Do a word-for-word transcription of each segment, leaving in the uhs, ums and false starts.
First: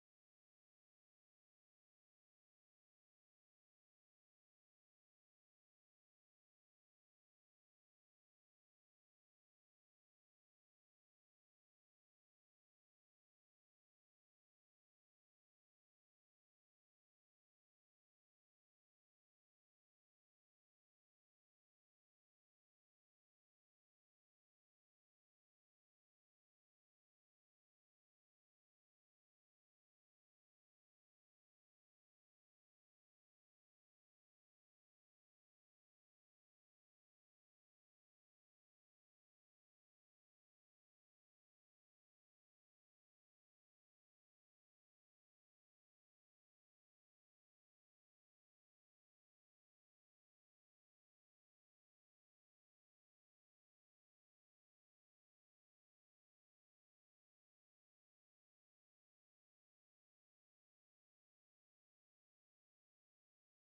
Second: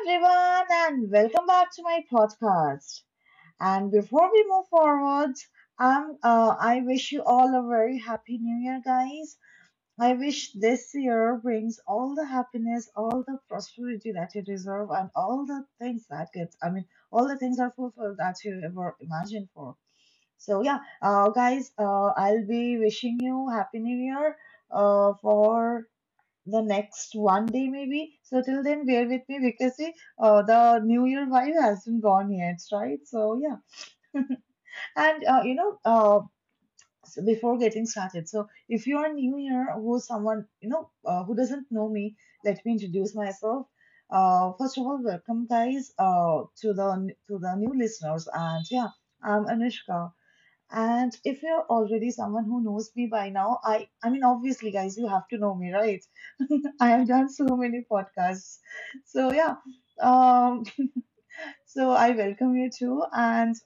everyone, and welcome back to my podcast. And before we move forward, um, uh, I wish you all a very happy new year, guys. I wish this year brings all the happiness, all the prosperity that you deserve, and all the things that get, I mean, all the things are fulfilled that you ever imagined for. So, yeah, uh, guys, uh, I'll be wishing you happy new year uh, for the next one day maybe. So till then, bear with me because see, uh, the New Year vibe hasn't gone yet, right? So yeah, and uh, you know, uh, so before getting started, so if you are new here, who someone you know uh, who doesn't know me, let me introduce myself. Uh, first of all, welcome guys uh, to the to the new listeners, and yeah, I'm Anushka. And if you're already someone who knows me by now, I I mean obviously guys, you have to know me, right? I have done so many podcasts. So yeah, um, so I welcome you too. And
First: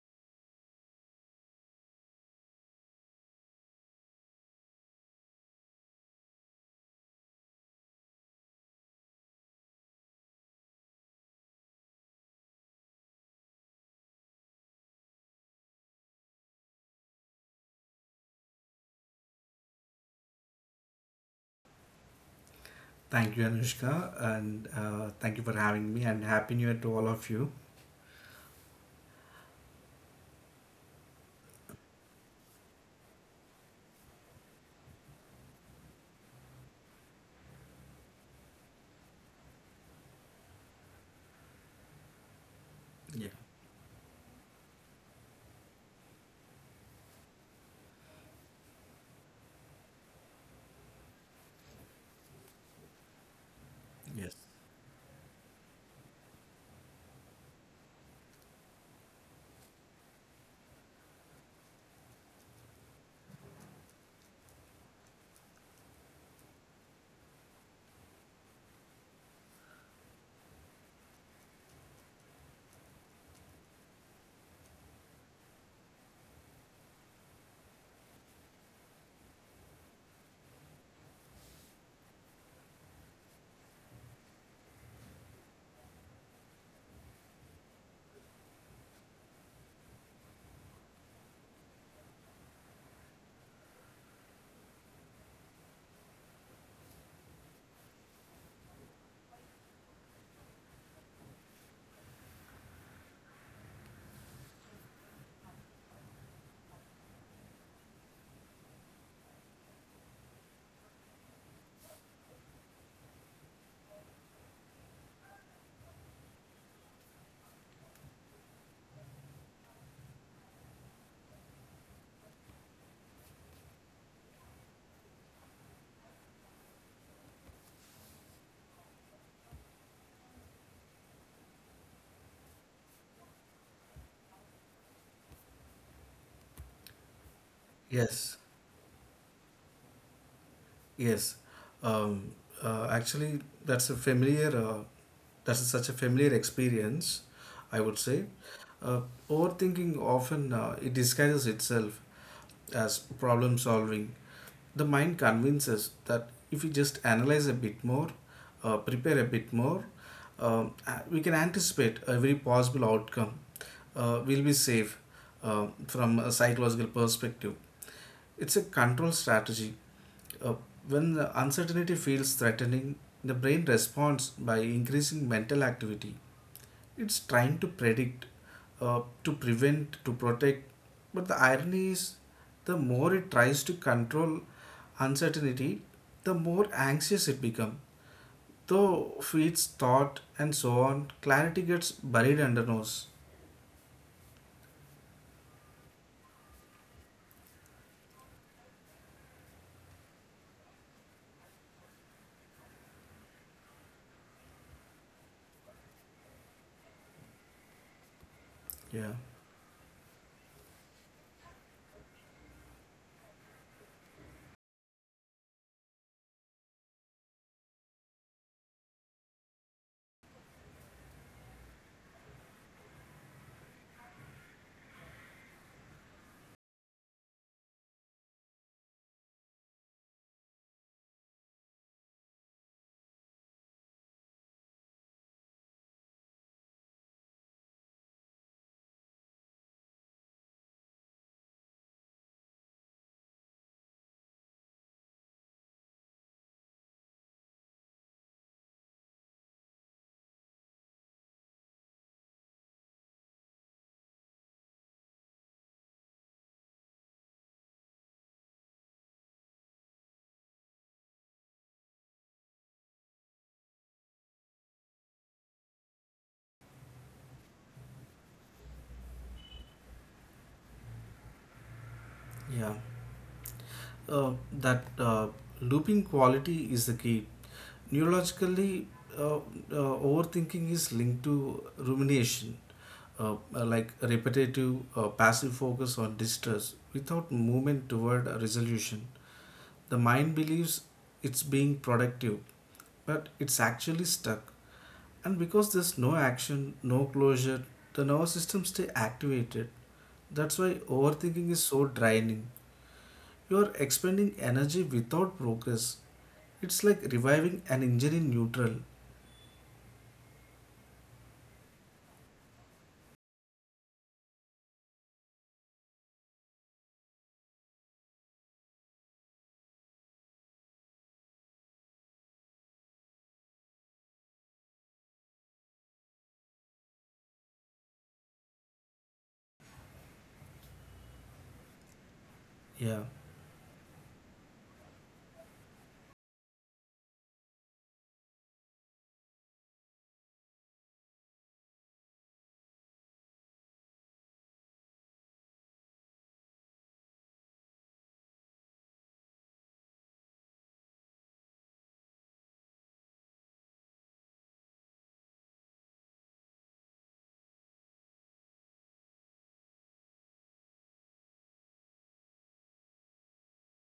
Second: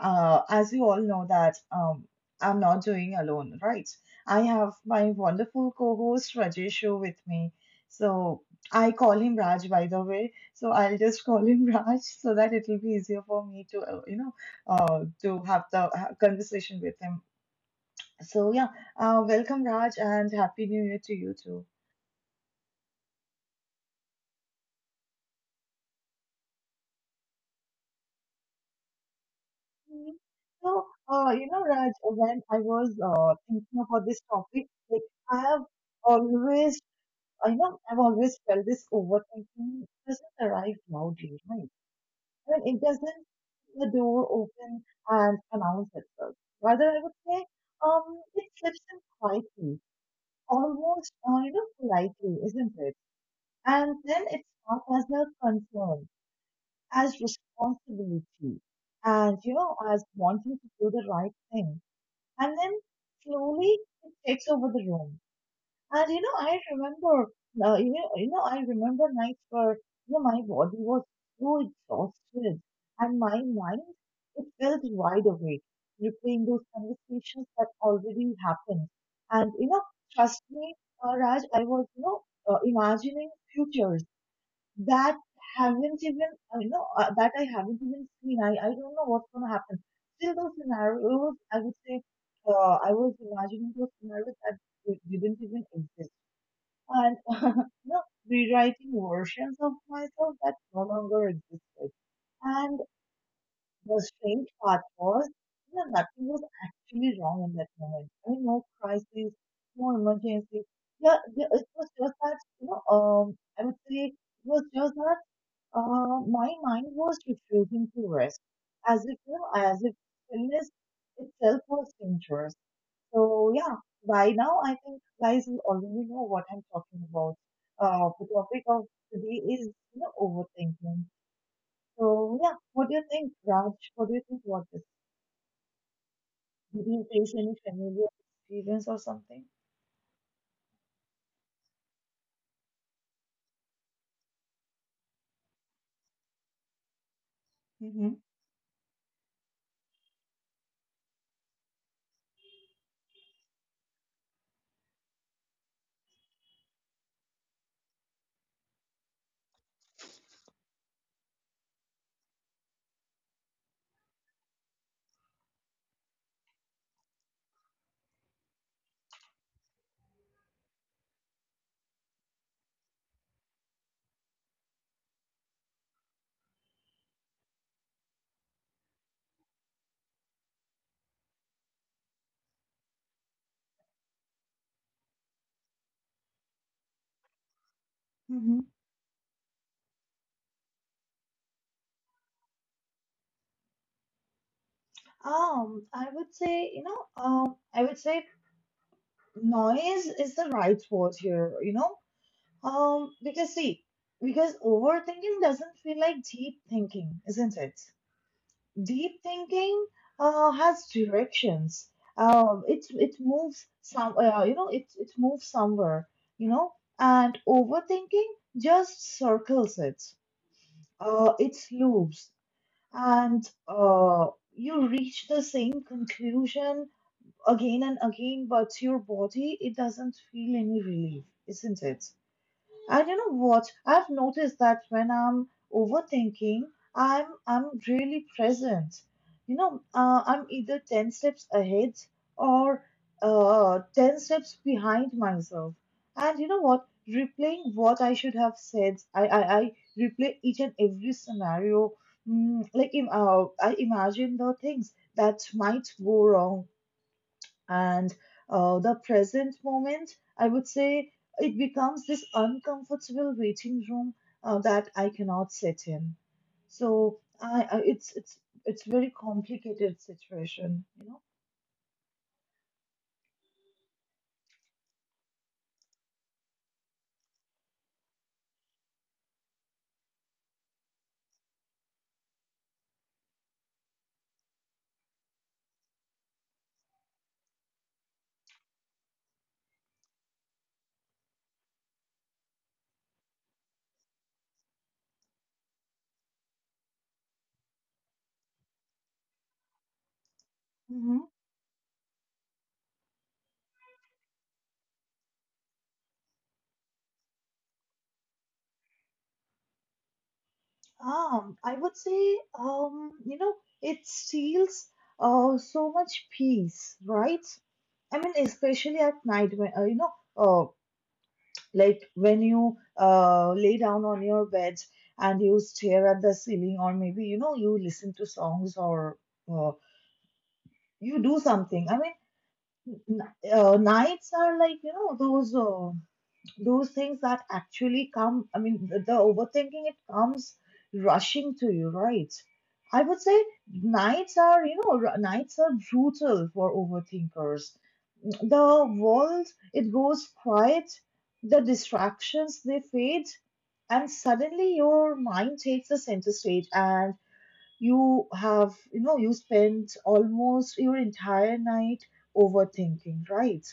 uh, as you all know that um, I'm not doing alone, right? I have my wonderful co-host Rajeshu with me. So I call him Raj, by the way. So I'll just call him Raj so that it will be easier for me to, uh, you know, uh, to have the uh, conversation with him. So yeah, uh, welcome Raj, and happy New Year to you too. Thank you, Anushka, and uh, thank you for having me. And happy New Year to all of you. Mhm. So, uh, you know, Raj, when I was uh, thinking about this topic, like I have always, I know I've always felt this overthinking doesn't arrive loudly, right? I mean, it doesn't Yeah. the door open and announce itself. Rather, I would say, um, it slips in quietly, almost, uh, you know, politely, isn't it? And then Yes. it's not as a concern, as responsibility, and you know, as wanting to do the right thing, and then slowly it takes over the room. And you know, I remember, uh, you know, you know, I remember nights where you know my body was so exhausted, and my mind it felt wide awake, replaying those conversations that already happened. And you know, trust me, uh, Raj, I was you know uh, imagining futures that haven't even I you know uh, that I haven't even seen. I I don't know what's gonna happen. Still, those scenarios I would say, uh, I was imagining those scenarios that d- didn't even exist, and you know rewriting versions of myself that no longer existed. And the strange part was, you know, nothing was actually wrong in that moment. I mean, no crisis, no emergency. Yeah, yeah, it was just that you know um I would say it was just that uh, my mind was refusing to rest, as if you know, as if illness itself was dangerous. So yeah, by now I think you guys will already know what I'm talking about. Uh, the topic of today is you know overthinking. So yeah, what do you think, Raj? What do you think about this? Did you face any familiar Yes, experience or something? yes. Um, uh, actually, that's a familiar uh, that's such a familiar experience, I would Mm-hmm. say. Uh, overthinking often uh, it disguises itself as problem solving. The mind convinces that if we just analyze a bit more, uh, prepare a bit more, um, a- we can anticipate every possible outcome. Uh, we'll be safe uh, from a psychological perspective. It's a control strategy. uh, when the uncertainty feels threatening, the brain responds by increasing mental activity. It's trying to predict, uh, to prevent, to protect. But the irony is, the more it tries to control uncertainty, the more anxious it becomes. Mm-hmm. Though feeds thought and so on, clarity gets buried under nose. Um, I would say, you know, um, I would say noise is the right word here, you know. Um, because see, because overthinking doesn't feel like deep thinking, isn't it? Yeah, Deep thinking uh, has directions. Um, it it moves some, uh, you know, it it moves somewhere, you know, and overthinking just circles it. Uh, it loops, and uh, you reach the same conclusion again and again, but your body it doesn't feel any relief, isn't it? And you know what? I've noticed that when I'm overthinking, I'm I'm really present. You know, uh, I'm either ten steps ahead or uh, ten steps behind myself. And you know what? Replaying what I should have said, I I, I replay each and every scenario. Mm, like im- uh, I imagine the things that might go wrong, and uh, the present moment, I would say it becomes this uncomfortable waiting room uh, that I cannot sit in. So I, I it's it's it's very complicated situation, you know. yeah. uh, that uh, Looping quality is the key. Neurologically, uh, uh, overthinking is linked to rumination, uh, uh, like repetitive uh, passive focus on distress without movement toward a resolution. The mind believes it's being productive, but it's actually stuck. And because there's no action, no closure, the nervous system stay activated. That's why hmm overthinking is so draining. You are expending energy without progress. It's like reviving an engine in neutral. Um, I would say, um, you know, it steals uh, so much peace, right? I mean, especially at night when uh, you know, uh, like when you uh, lay down on your bed and you stare at the ceiling, or maybe you know you listen to songs or uh, you do something. I Yeah. mean, n- uh, nights are like you know those uh, those things that actually come. I mean, the, the overthinking it comes rushing to you, right? I would say nights are you know r- nights are brutal for overthinkers. The walls, it goes quiet, the distractions, they fade, and suddenly your mind takes the center stage and you have, you know, you spend almost your entire night overthinking, right?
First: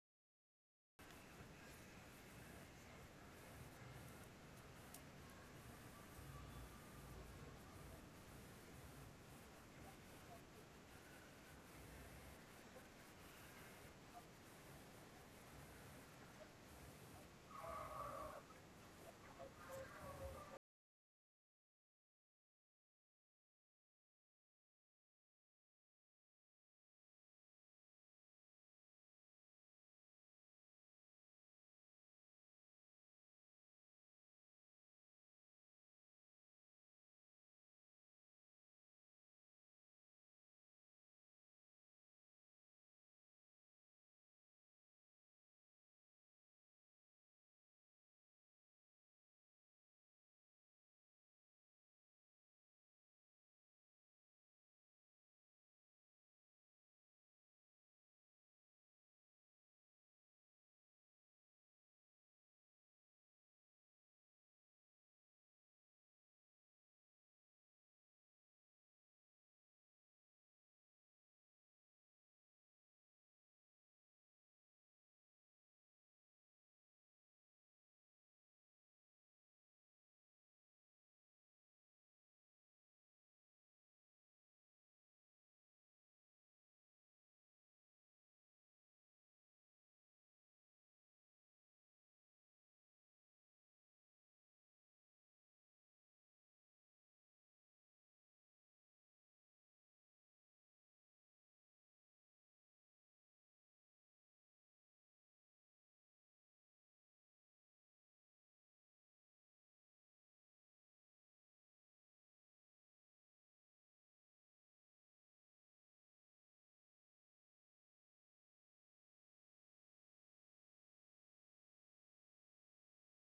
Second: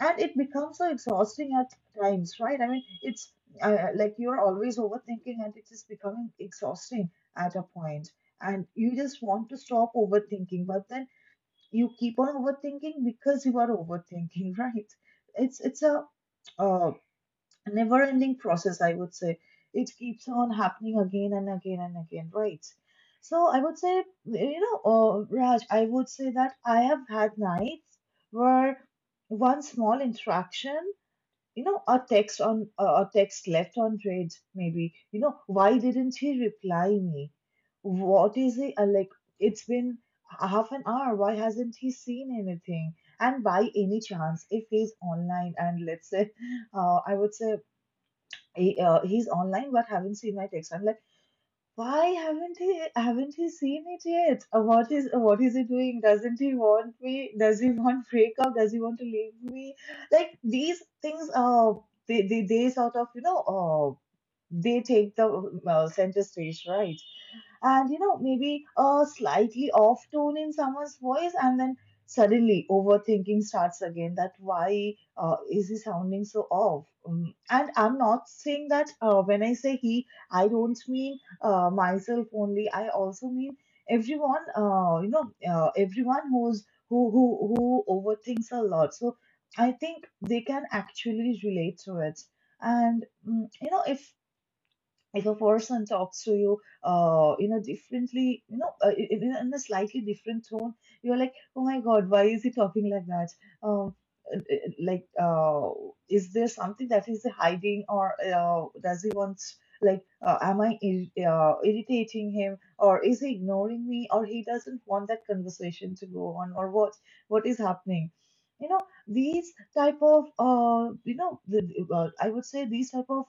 And it becomes so exhausting at times, right? I mean, it's uh, like you're always overthinking and it is becoming exhausting at a point. And you just want to stop overthinking, but then you keep on overthinking because you are overthinking. Right, it's it's a uh, never ending process, I would say. It keeps on happening again and again and again, right? So I would say you know, uh, Raj, I would say that I have had nights where one small interaction, you know, a text on uh, a text left unread, maybe, you know, why didn't he reply me? What is it uh, like? It's been half an hour. Why hasn't he seen anything? And by any chance, if he's online and let's say, uh, I would say he, uh, he's online but haven't seen my text, I'm like, why haven't he haven't he seen it yet? Uh, What is uh, what is he doing? Doesn't he want me? Does he want breakup? Does he want to leave me? Like these things, uh, they they, they sort of you know, uh, they take the uh, center stage, right? And you know maybe a slightly off tone in someone's voice, and then suddenly overthinking starts again, that why uh, is he sounding so off. Um, and I'm not saying that uh, when I say he I don't mean uh, myself only, I also mean everyone, uh, you know uh, everyone who's who who who overthinks a lot. So I think they can actually relate to it. And mm, you know, if if a person talks to you uh in a differently you know, uh, in, in in a slightly different tone, you're like, oh my god, why is he talking like that? um uh, uh, like uh is there something that he's hiding, or uh, does he want, like uh, am i ir- uh, irritating him, or is he ignoring me, or he doesn't want that conversation to go on, or what what is happening, you know? These type of uh, you know the, uh, I would say these type of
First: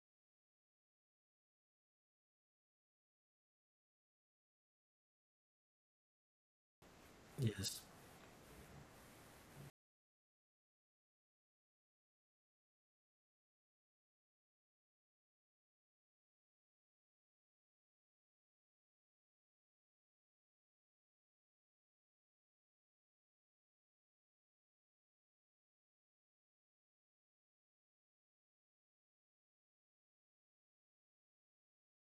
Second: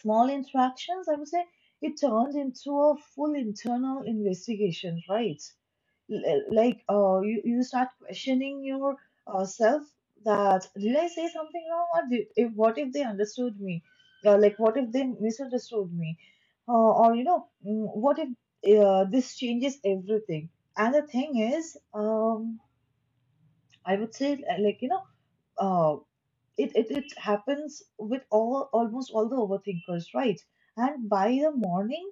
small interactions, I would say, it turned into a full internal investigation, right? L- uh, Like, uh, you, you Yes. start questioning your uh, self, that did I say something wrong, or did, if, what if they understood me? Uh, like, what if they misunderstood me? Uh, or, you know, mm, what if uh, this changes everything? And the thing is, um, I would say, uh, like, you know, uh it, it it happens with all almost all the overthinkers, right? And by the morning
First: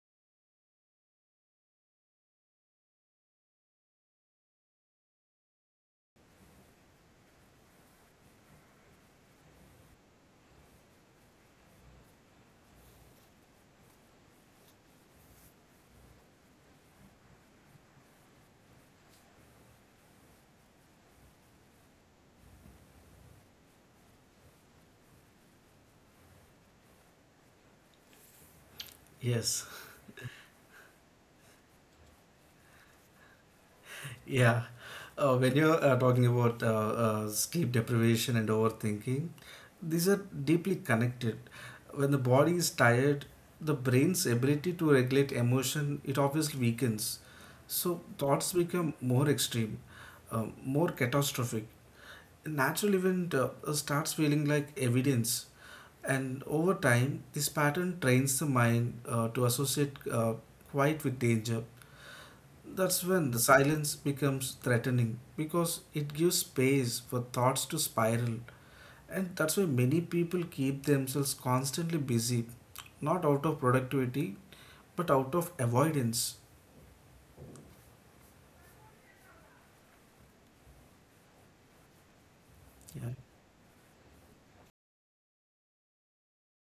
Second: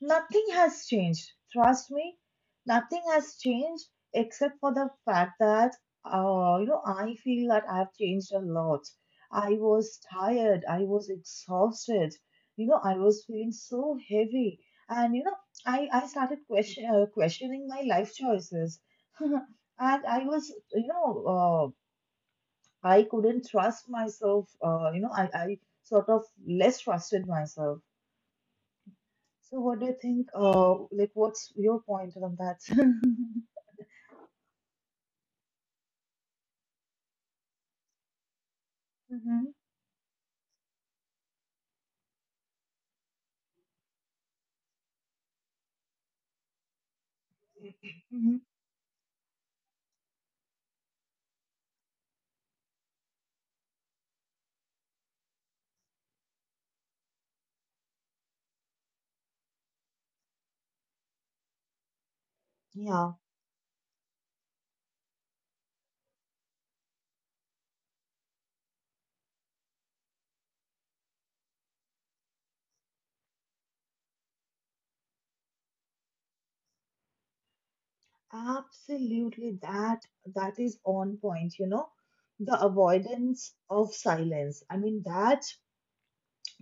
nothing has changed, trust me, nothing has changed, except for the fact that uh, you know I feel that I have changed a lot. I was tired, I was exhausted, you know I was feeling so heavy, and you know I I started question, uh, questioning my life choices. And I was you know uh, I couldn't trust myself. Uh, you know, I, I sort of less trusted myself. So, Yes. what do you think? Uh, like, what's your point on that? Yeah. Uh, when you're uh, talking about uh, uh, sleep deprivation and overthinking, hmm these are deeply connected. When the body is tired, the brain's ability to regulate emotion it obviously weakens. So hmm thoughts become more extreme, um, more catastrophic. A natural event uh, starts feeling like evidence, and over time this pattern trains the mind uh, to associate uh, quiet with danger. That's Yeah, when the silence becomes threatening, because it gives space for thoughts to spiral, and that's why many people keep themselves constantly busy, not out of productivity but out of avoidance. absolutely. That that is on point, you know. The yeah avoidance of silence. I mean that,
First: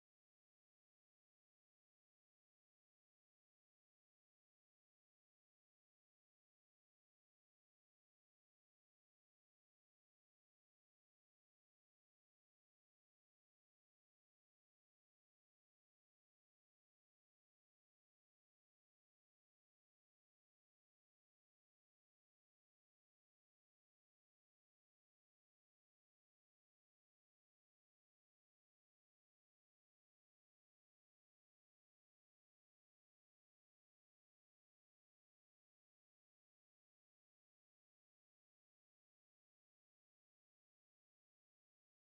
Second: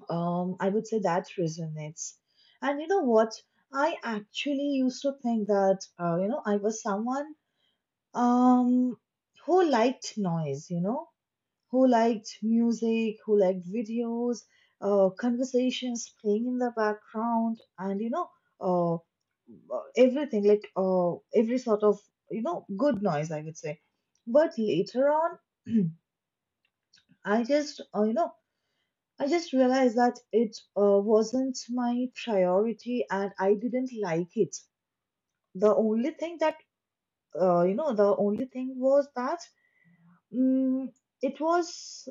um I would say that resonates. And you know what? I actually used to think that uh, you know I was someone um who liked noise, you know, who liked music, who liked videos, uh, conversations playing in the background, and you know, uh, everything like uh, every sort of you know good noise, I would say. But later on, I just uh, you know I just realized that it uh, wasn't my priority, and I didn't like it. The only thing that uh, you know, the only thing was that, mm, it was,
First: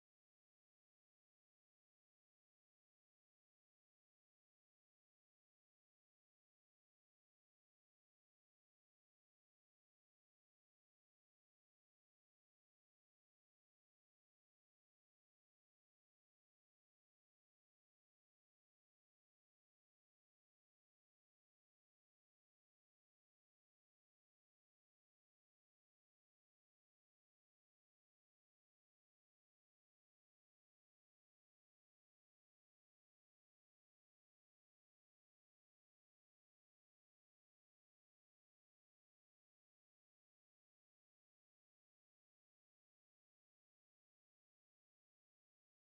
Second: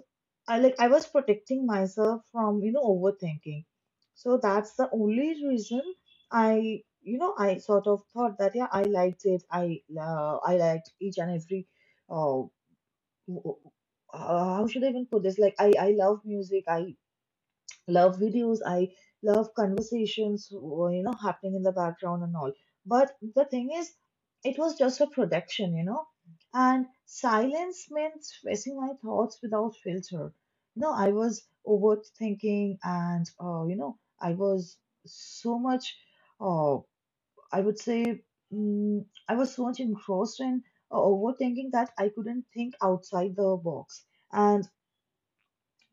I like I was protecting myself from you know overthinking. So that's the only reason I you know I sort of thought that yeah I liked it. I uh, I liked each and every uh, w- w- uh how should I even put this? Like I I love music. I love videos. I love conversations, w- you know, happening in the background and all. But the thing is, it was just a production you know And silence meant facing my thoughts without filter. No, I was overthinking, and uh, you know I was so much, uh, I would say, mm, I was so much engrossed in uh, overthinking, that I couldn't think outside the box. And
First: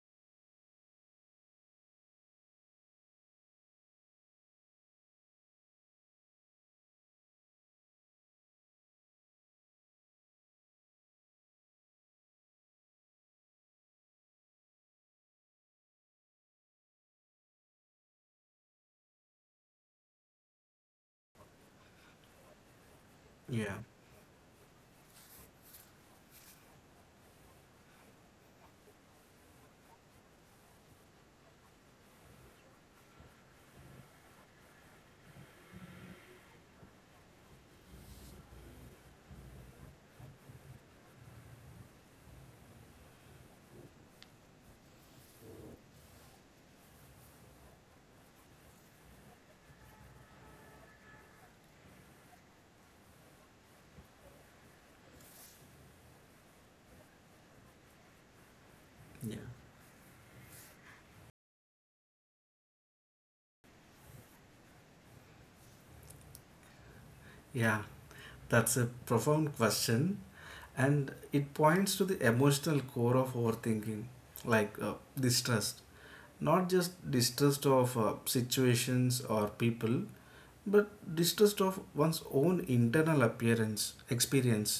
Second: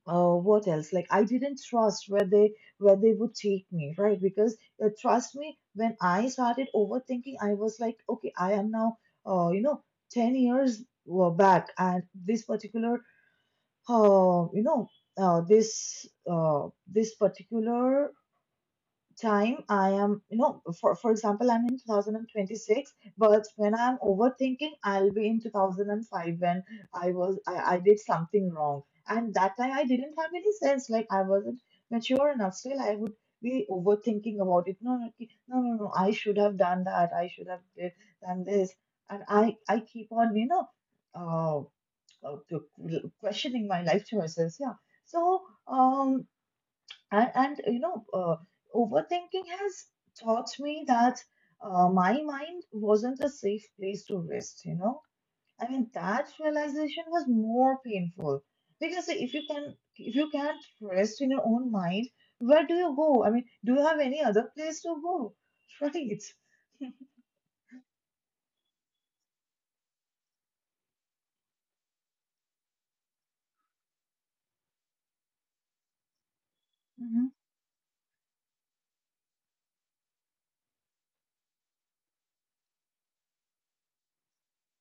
uh, what else? Like, I didn't trust where they where they would take me, right? Because uh, trust me, when I started overthinking, I was like, okay, I am now, uh, you know, ten years uh, back, and this particular, uh, you know, uh, this uh, this particular time I am, you know, for, for example, I'm in twenty twenty-six, but yeah when I'm overthinking, I'll be in two thousand five, when I was, I, I did something wrong. And that time I didn't have any sense, like I wasn't mature enough. Still, I would be overthinking about it. No, no, ki- no, no, no, I should have done that. I should have did, done this. And I, I keep on, you know, uh, uh, questioning my life choices. Yeah. So, um, and and you know uh, overthinking has taught me that uh, my mind wasn't a safe place to rest you know I mean, that realization was more painful, because if yeah you can, if you can't rest in your own mind, where do you go? I mean, do you have any other place to go? Right? yeah That's a profound question, and it points to the emotional core of overthinking, like uh, distrust. Not just Mm-hmm. distrust of uh, situations or people, but distrust of one's own internal appearance experience.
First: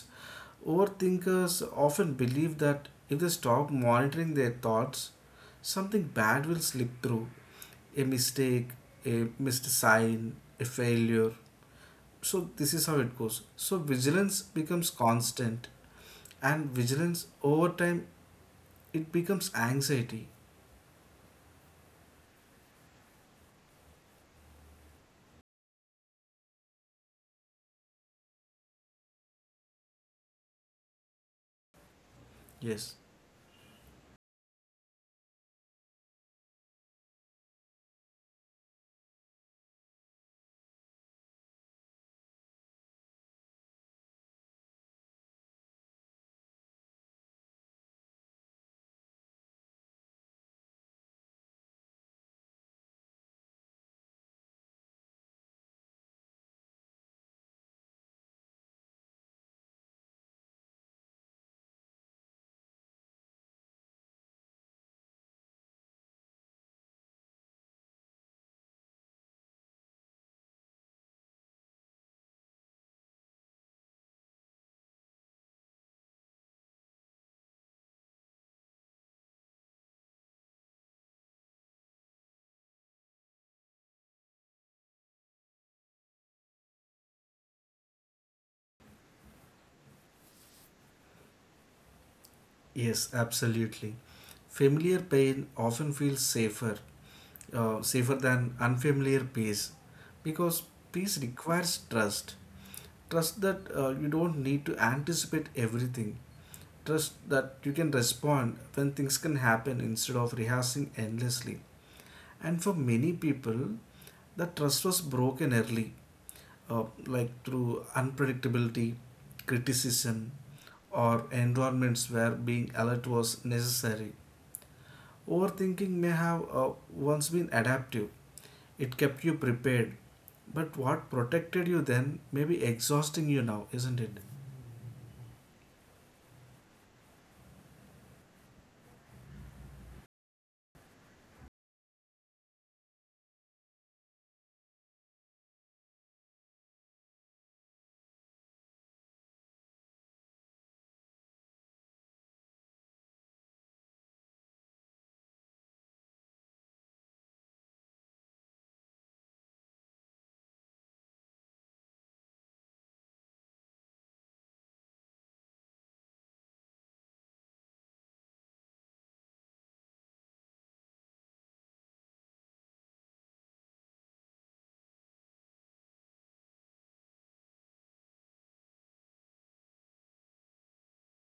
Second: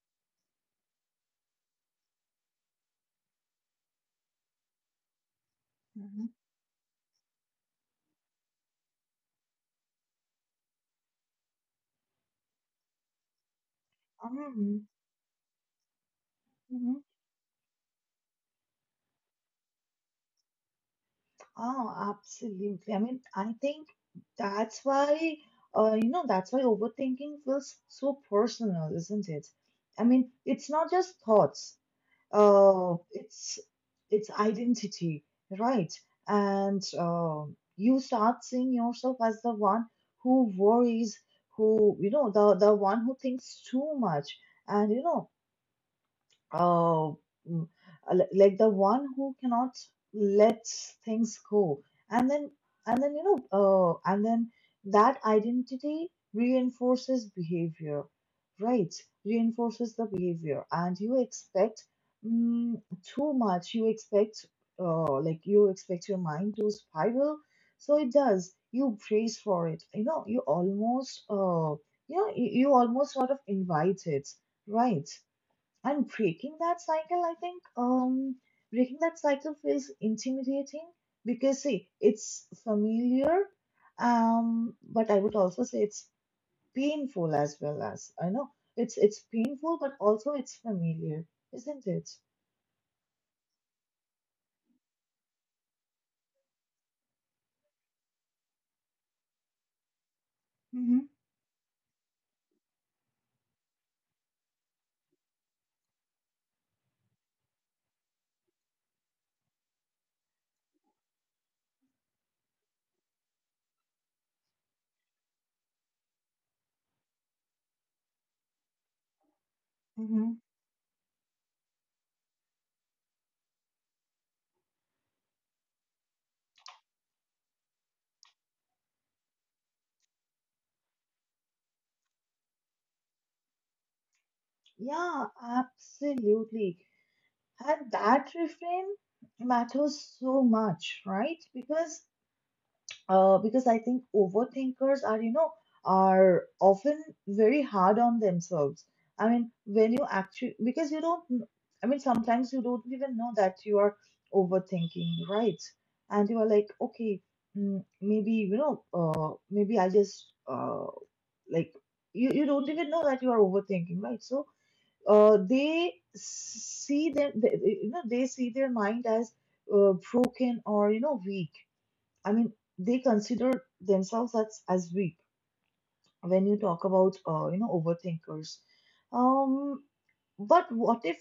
Overthinkers often believe that if they stop monitoring their thoughts, something Mm-hmm. bad will slip through: a mistake, a missed sign, a failure. So this is how it goes. So vigilance Mhm. becomes constant, and Mhm. vigilance over time it becomes anxiety. Oh, absolutely. I mean, I think that's why, uh, you know, that's why overthinking feels so personal, isn't it? I mean, it's not just thoughts. yes Uh, it's it's identity, right? And uh, you start seeing yourself as the one who worries, who, you know, the the one who thinks too much, and you know, oh, mm, uh, li- like the one who cannot let things go, and then and then you know, uh, and then that identity reinforces behavior, right? Reinforces the behavior, and you expect mm, too much. You expect, uh, like, you expect your mind to spiral, so it does. You brace for it. You know, you almost, uh, you know, you, you almost sort of invite it, right? And breaking that cycle, I think, um, breaking that cycle feels intimidating, because, see, it's familiar, um, but I would also say it's painful as well, as I know it's it's painful, but also it's familiar, isn't it? yes absolutely. Familiar pain often feels safer, uh, safer than unfamiliar peace, because Mm-hmm. peace requires trust. Trust that uh, you don't need to anticipate everything. Trust that you can respond when things can happen instead of rehearsing endlessly. And for many people that trust was broken early, uh, like through unpredictability, criticism, Mm-hmm. or environments where being alert was necessary. Overthinking may have uh, once been adaptive, it kept you prepared, but what protected you then may be exhausting you now, isn't it? Yeah, absolutely. And that refrain matters so much, right? Because uh, because I think overthinkers are, you know, are often very hard on themselves. I mean, when you actually, because you don't, kn- I mean, sometimes you don't even know that you are overthinking, right? And you are like, okay, mm, maybe, you know, uh, maybe I just, uh, like, you, you don't even know that you are overthinking, right? So, uh, they see them, they, they- you know, they see their mind as uh, broken or, you know, weak. I mean, they consider themselves as, as weak, when you talk about uh, you know overthinkers. um but what if,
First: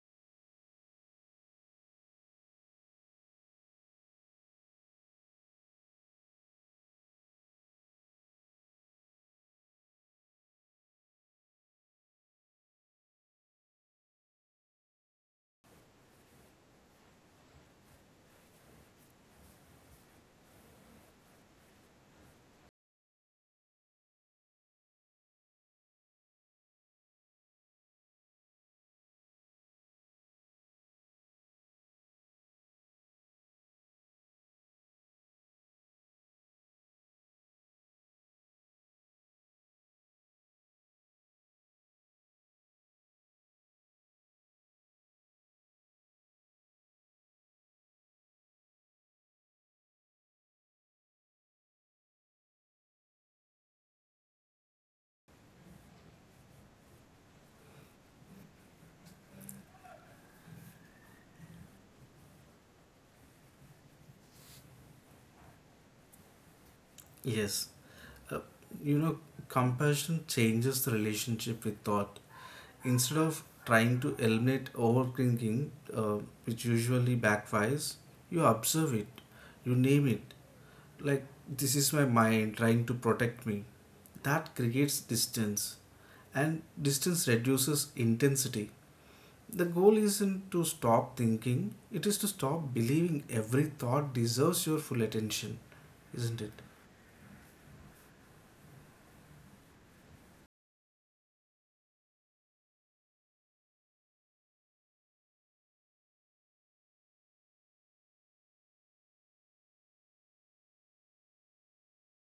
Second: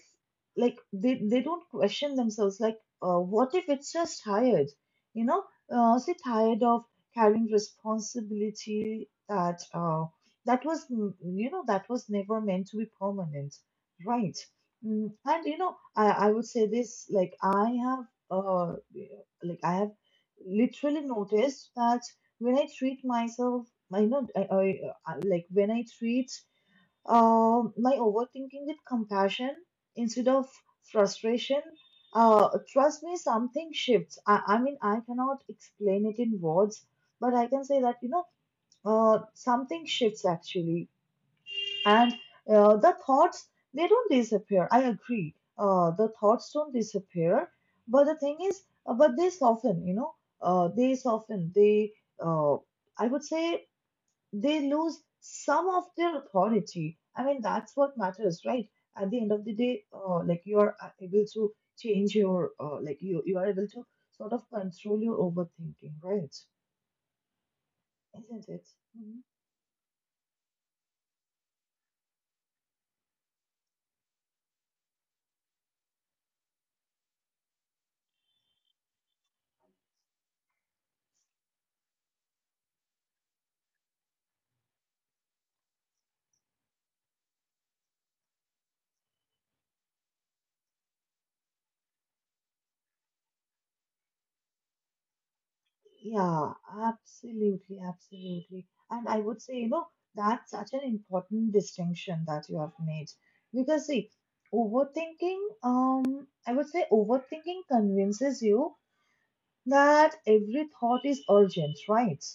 like, they, they don't question themselves, like, uh, what if it's just tired, you know, uh, say, tired of carrying responsibility that uh, that was, mm, you know, that was never meant to be permanent, right? Mm, and you know, I, I would say this, like, i have uh, like i have literally noticed that when I treat myself, I know, I, I, I like, when I treat uh, my overthinking with compassion instead of frustration. Uh, trust me, something shifts. I, I mean, I cannot explain it in words, but I can say that, you know, uh, something shifts actually, and uh, the thoughts, they don't disappear. I agree. Uh, the thoughts don't disappear, but the thing is, uh, but they soften. You know, uh, they soften. They uh, I would say, they lose some of their authority. I mean, that's what matters, right? At the end of the day, uh, like, you are uh, able to change your, uh, like, you, you are able to sort of control your overthinking, right? Yes. Uh, Isn't it? you know, Mhm. compassion changes the relationship with thought. Instead of trying to eliminate overthinking, uh, which usually backfires, you observe it, you name it, like this is my mind trying to protect me. That creates distance, and distance reduces intensity. The goal isn't to stop thinking, it is to stop believing every thought deserves your full attention, isn't Yeah, it? absolutely, absolutely. And I would say, you know, that's such an important distinction that you have made. Because, see, overthinking, um, I would say, overthinking convinces you that every thought is urgent, right?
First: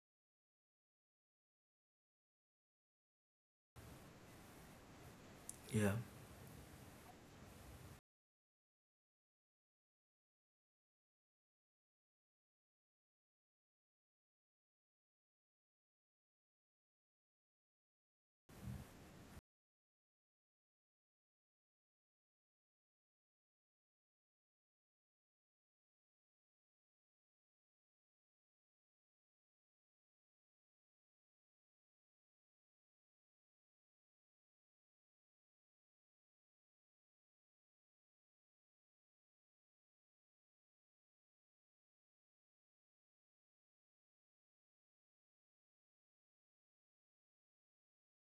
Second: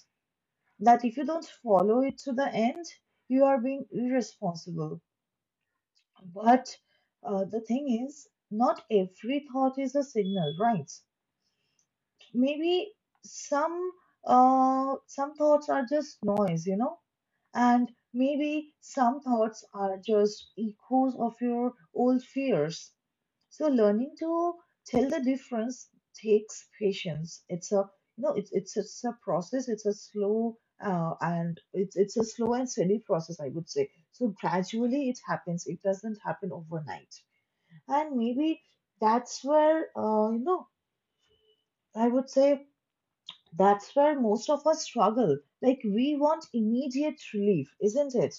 That if you don't follow it to the end, you are being irresponsible. Yeah, But uh, the thing is, not every thought is a signal, right? Maybe some, uh, some thoughts are just noise, you know, and maybe some thoughts are just echoes of your old fears. So learning to tell the difference takes patience. It's a you know it's it's it's a process. It's a slow, uh, and it's it's a slow and steady process, I would say. So gradually it happens. It doesn't happen overnight. And maybe that's where, uh, you know I would say, that's where most of us struggle. Like, we want immediate relief, isn't it?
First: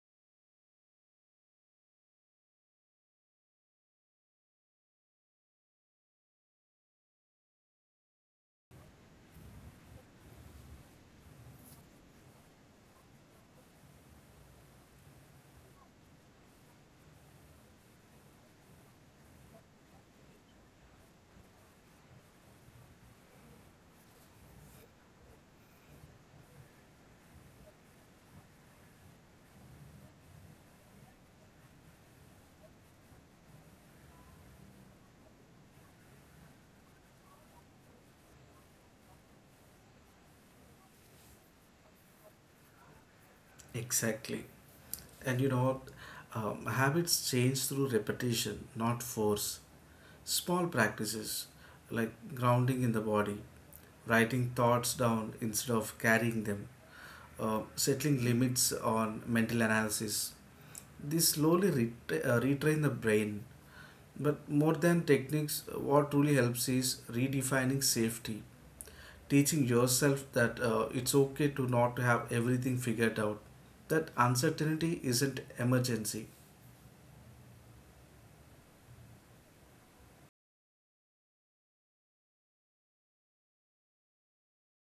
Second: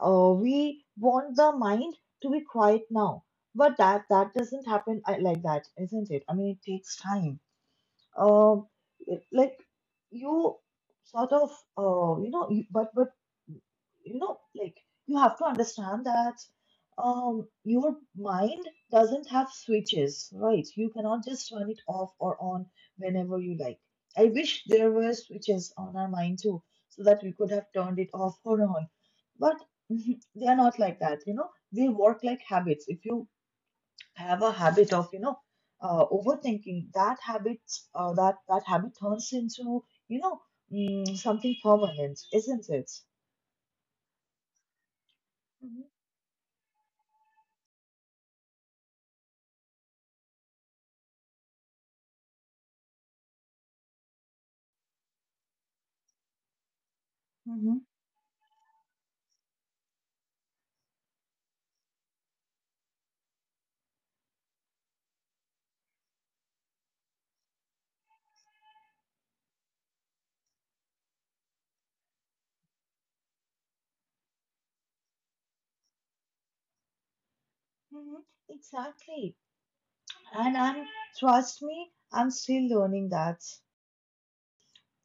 Uh, we want the mind to be quiet now. But that that doesn't happen uh, like that, isn't it? I mean, it takes time, uh, like, you sort of, uh, you know you, but, but you know, like, you have to understand that, um your mind doesn't have switches, right? You cannot just turn it off or on whenever you like. I wish there were switches on our mind too, so that we could have turned it off or on, but they are not like that, you know. They work like habits. If you have a habit of, you know, uh, overthinking, that habit, uh, that that habit turns into, you know, mm, something permanent, isn't it? exactly. And you know, Mhm. um, habits change through repetition, not force. Small practices like grounding in the body, writing thoughts down instead of carrying them, uh, Hmm. settling limits on mental analysis. This slowly retra- uh, retrain the brain. But more than techniques, what truly helps is redefining safety, teaching yourself that uh, it's okay to not have everything figured out. That uncertainty isn't emergency. Hmm. Exactly. And I'm, trust me, I'm still learning that.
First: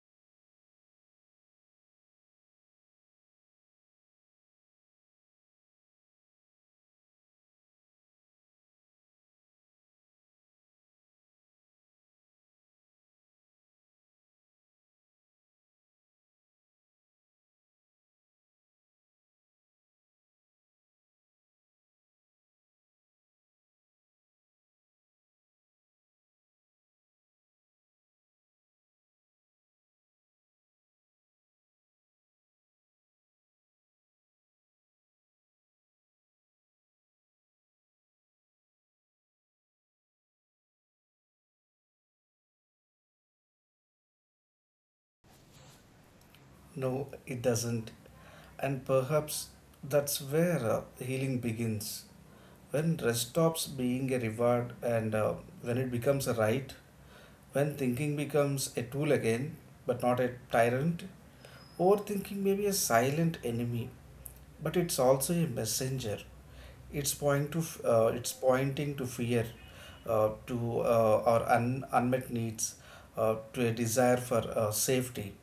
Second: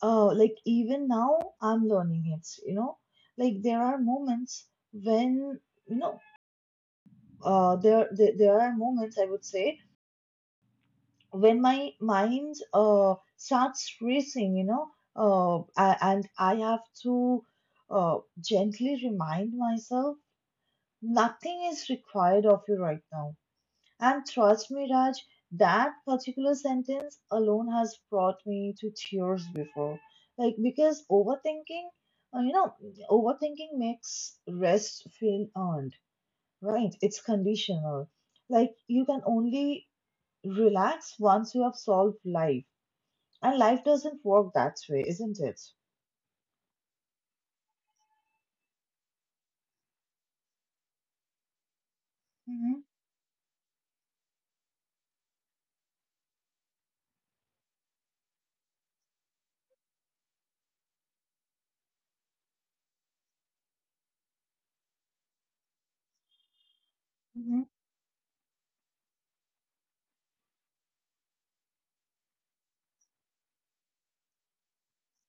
Uh, like, even now, I'm learning it, you know. Like, there are moments when, you know, uh, there, there there are moments, I would say, when my mind uh, starts racing, you know, uh, a- and I have to uh, gently remind myself, nothing is required of you right now. And trust me, Raj, that particular sentence alone has brought me to tears before. Like, because overthinking, uh, you know, overthinking makes rest feel earned, right? It's conditional. Like, you can only relax once you have solved life, and life doesn't work that way, isn't it? No, it doesn't. And perhaps that's where uh, healing begins. Hmm. When rest stops being a reward and uh, when it becomes a right. When thinking becomes a tool again, but not a tyrant, overthinking may be a silent enemy, but it's also a messenger. It's point to hmm. F- uh, it's pointing to fear, uh, to uh, our un- unmet needs, uh, to a desire for uh, safety.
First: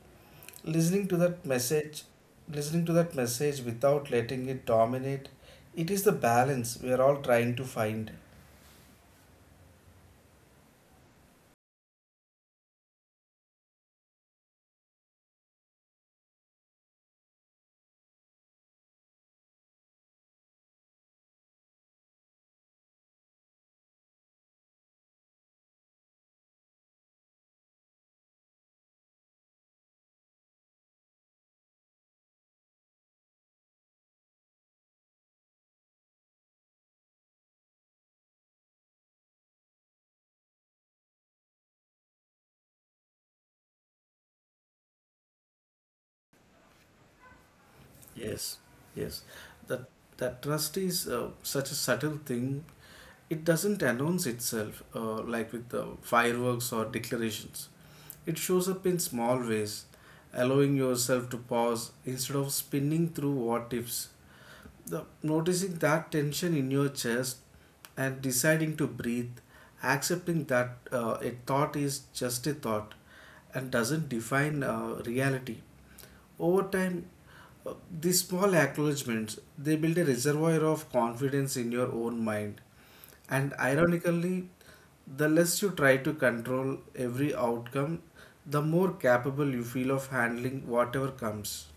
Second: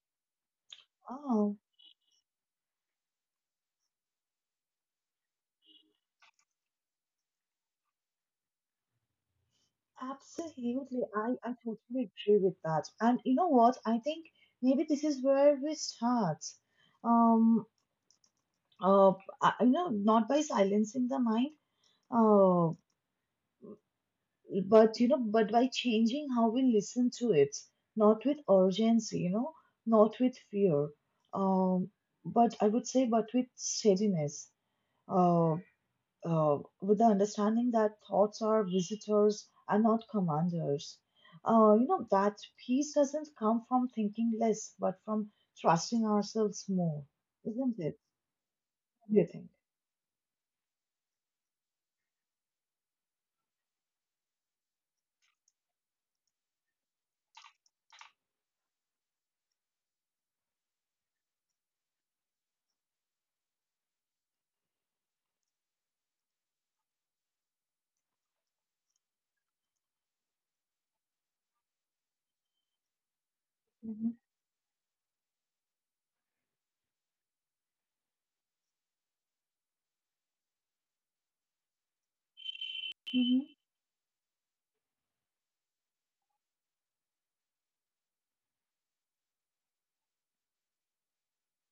Listening to that Oh, message, listening to that message without letting it dominate, it is the balance we are all trying to find. absolutely. I, I totally agree with that. And you know what? I think maybe this is where we start. Um, uh, I- you know, not by silencing the mind, uh, but, you know, but by changing how we listen to it, not with urgency, you know, not with fear, um, but I would say, but with steadiness. Uh. Uh, with the understanding that thoughts are visitors and not commanders. Uh, you know, that peace doesn't come from thinking less, but from trusting ourselves more, isn't it? Yes, What yes, do you think? that that trust is uh, such a subtle thing. It doesn't announce itself uh, like with the fireworks or declarations. It shows up in small ways, allowing yourself to pause instead of spinning through what ifs. The, noticing that tension in your chest and deciding to breathe, accepting that uh, a thought is just a thought and doesn't Mhm, define uh, reality. Over time, uh, these small acknowledgments they build a reservoir of confidence in your own mind, mhm, and ironically, the less you try to control every outcome, the more capable you feel of handling whatever comes.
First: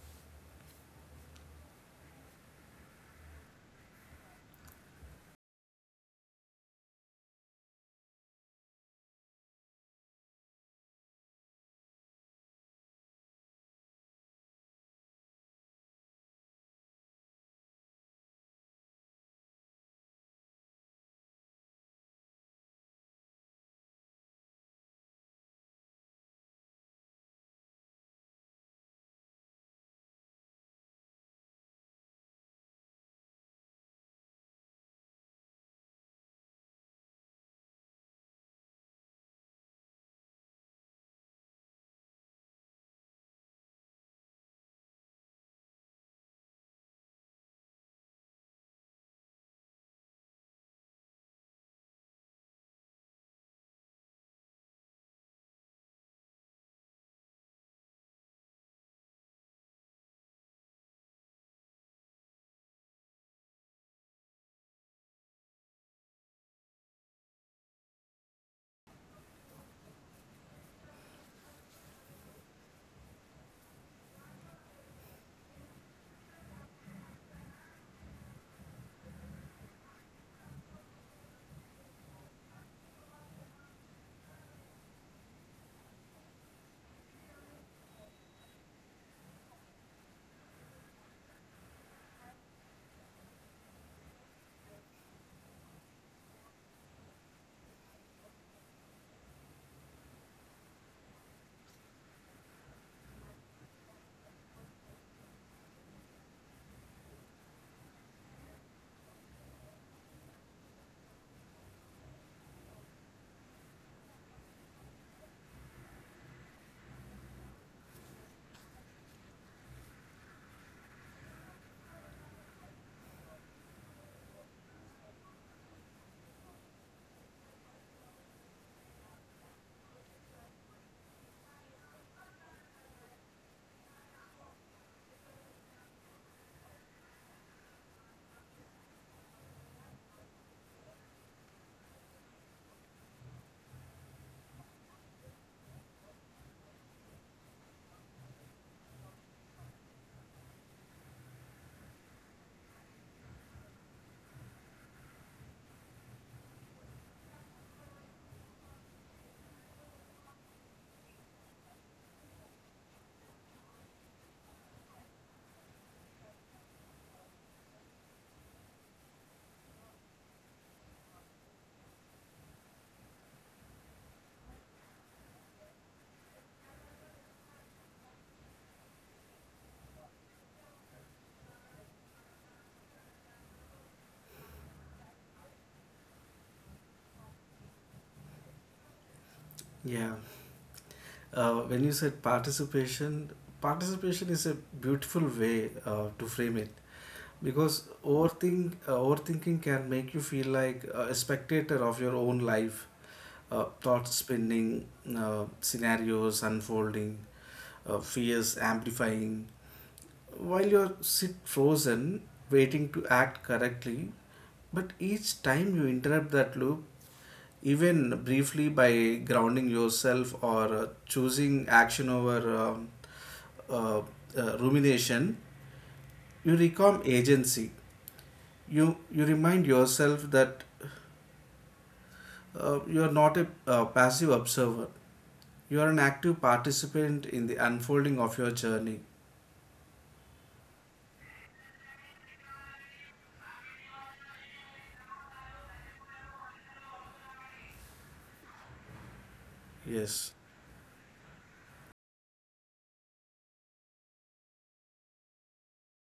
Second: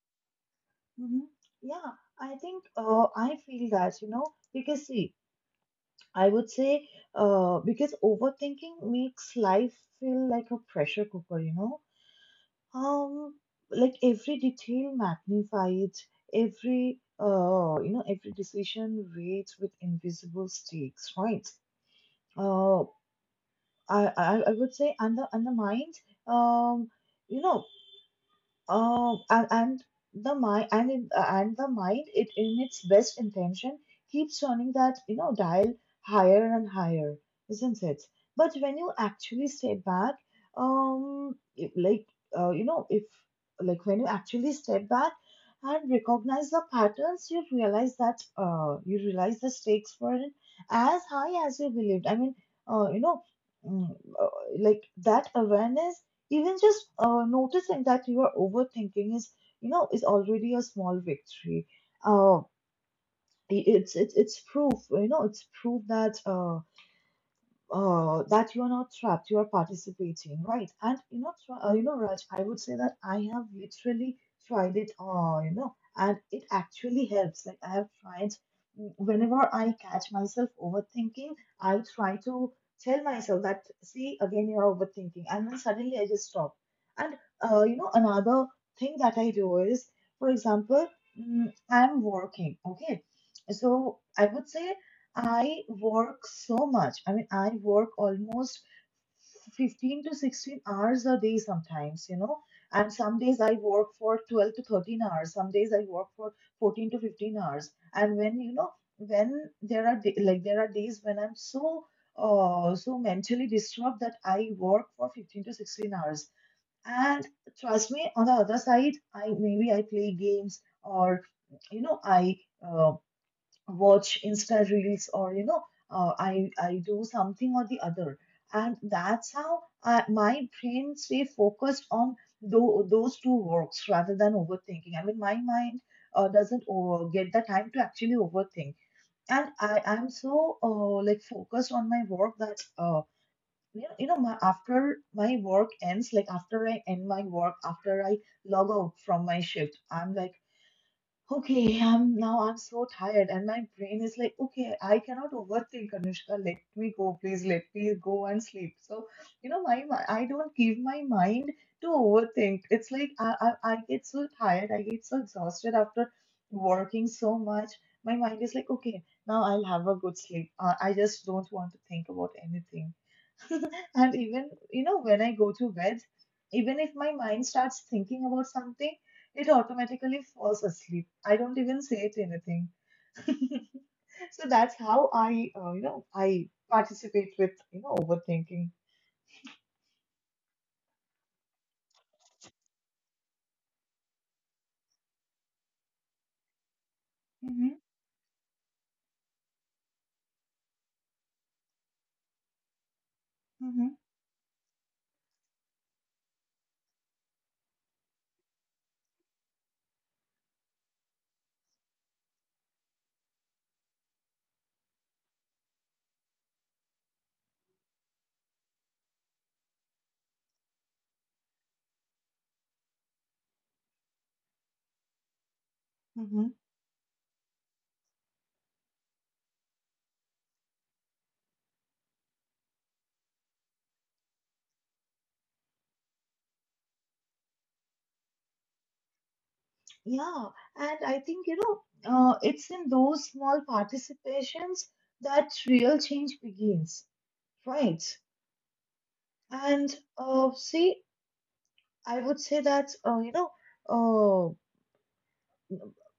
mhm. Yeah, I think, uh, I feel that, you know, because, see, I would say, uh, because overthinking makes life feel like a pressure cooker, you know. Um, like, every detail magnified, every, uh, you know, every decision weighs with invisible stakes, right? Uh, I, I I would say, and the and the mind, um, you know, um, and, and the mind, and in, uh, and the mind, it in its best intention keeps turning that, you know, dial higher and higher, isn't it? But when you actually step back, um, if, like, uh, you know, if like when you actually step back and recognize the patterns, you realize that, uh, you realize the stakes weren't as high as you believed. I mean, uh, you know, mm, uh, like that awareness, even just uh, noticing that you are overthinking is, you know, is already a small victory. Uh, i- it's it's it's proof, you know, it's proof that, uh, uh, that you are not trapped, you are participating, right? And you know, tr- uh, you know, Raj, I would say that I have literally tried it all, you know, and it actually helps. Like, I have tried. Mm, whenever I catch myself overthinking, I try to tell myself that, see, again, you're overthinking, and then suddenly I just stop. And uh, you know, another thing that I do is, for example, mm, I'm working, okay. So I would say, I work so much. I mean, I work almost fifteen to sixteen hours a day sometimes, you know. And some days I work for twelve to thirteen hours. Some days I work for fourteen to fifteen hours. And when, you know, when there are da- like, there are days when I'm so, uh so mentally disturbed, that I work for fifteen to sixteen hours. And trust me, on the other side, I maybe I play games or you know, I uh watch Insta reels, or you know uh, I I do something or the other. And that's how I, my brain stay focused on tho- those two works rather than overthinking. I mean, my mind uh, doesn't over, get the time to actually overthink. And I I'm so uh, like focused on my work that uh, you know, you know my, after my work ends, like after I end my work after I log out from my shift, I'm like, okay, I'm now I'm so tired and my brain is like, okay, I cannot overthink, Anushka. Let me go, please. Let me go and sleep. So, you know, my, my I don't give my mind to overthink. It's like I, I I get so tired, I get so exhausted after working so much. My mind is like, okay, now I'll have a good sleep. Uh, I just don't want to think about anything. And even, you know, when I go to bed, even if my mind starts thinking about something, it automatically falls asleep. I don't even say it anything. So that's how I, uh, you know, I participate with, you know, overthinking. Yeah. Uh, when you said participation, participation is a beautiful way uh, to frame it, Mm-hmm, because overthink, uh, overthinking can make you feel like a spectator of your own life. Uh, mm-hmm, Thoughts spinning, uh, scenarios unfolding, uh, fears amplifying, while you sit frozen, waiting to act correctly, but each time you interrupt that loop, even briefly by grounding yourself or uh, choosing action over um, uh, uh, rumination, mm-hmm. you reclaim agency. You you remind yourself that uh, you are not a uh, passive observer. You are an active participant in the unfolding of your journey. Yeah, and I think, you know, uh, it's in those small participations that real change begins, right? And Yes. uh, see, I would say that, uh, you know, uh,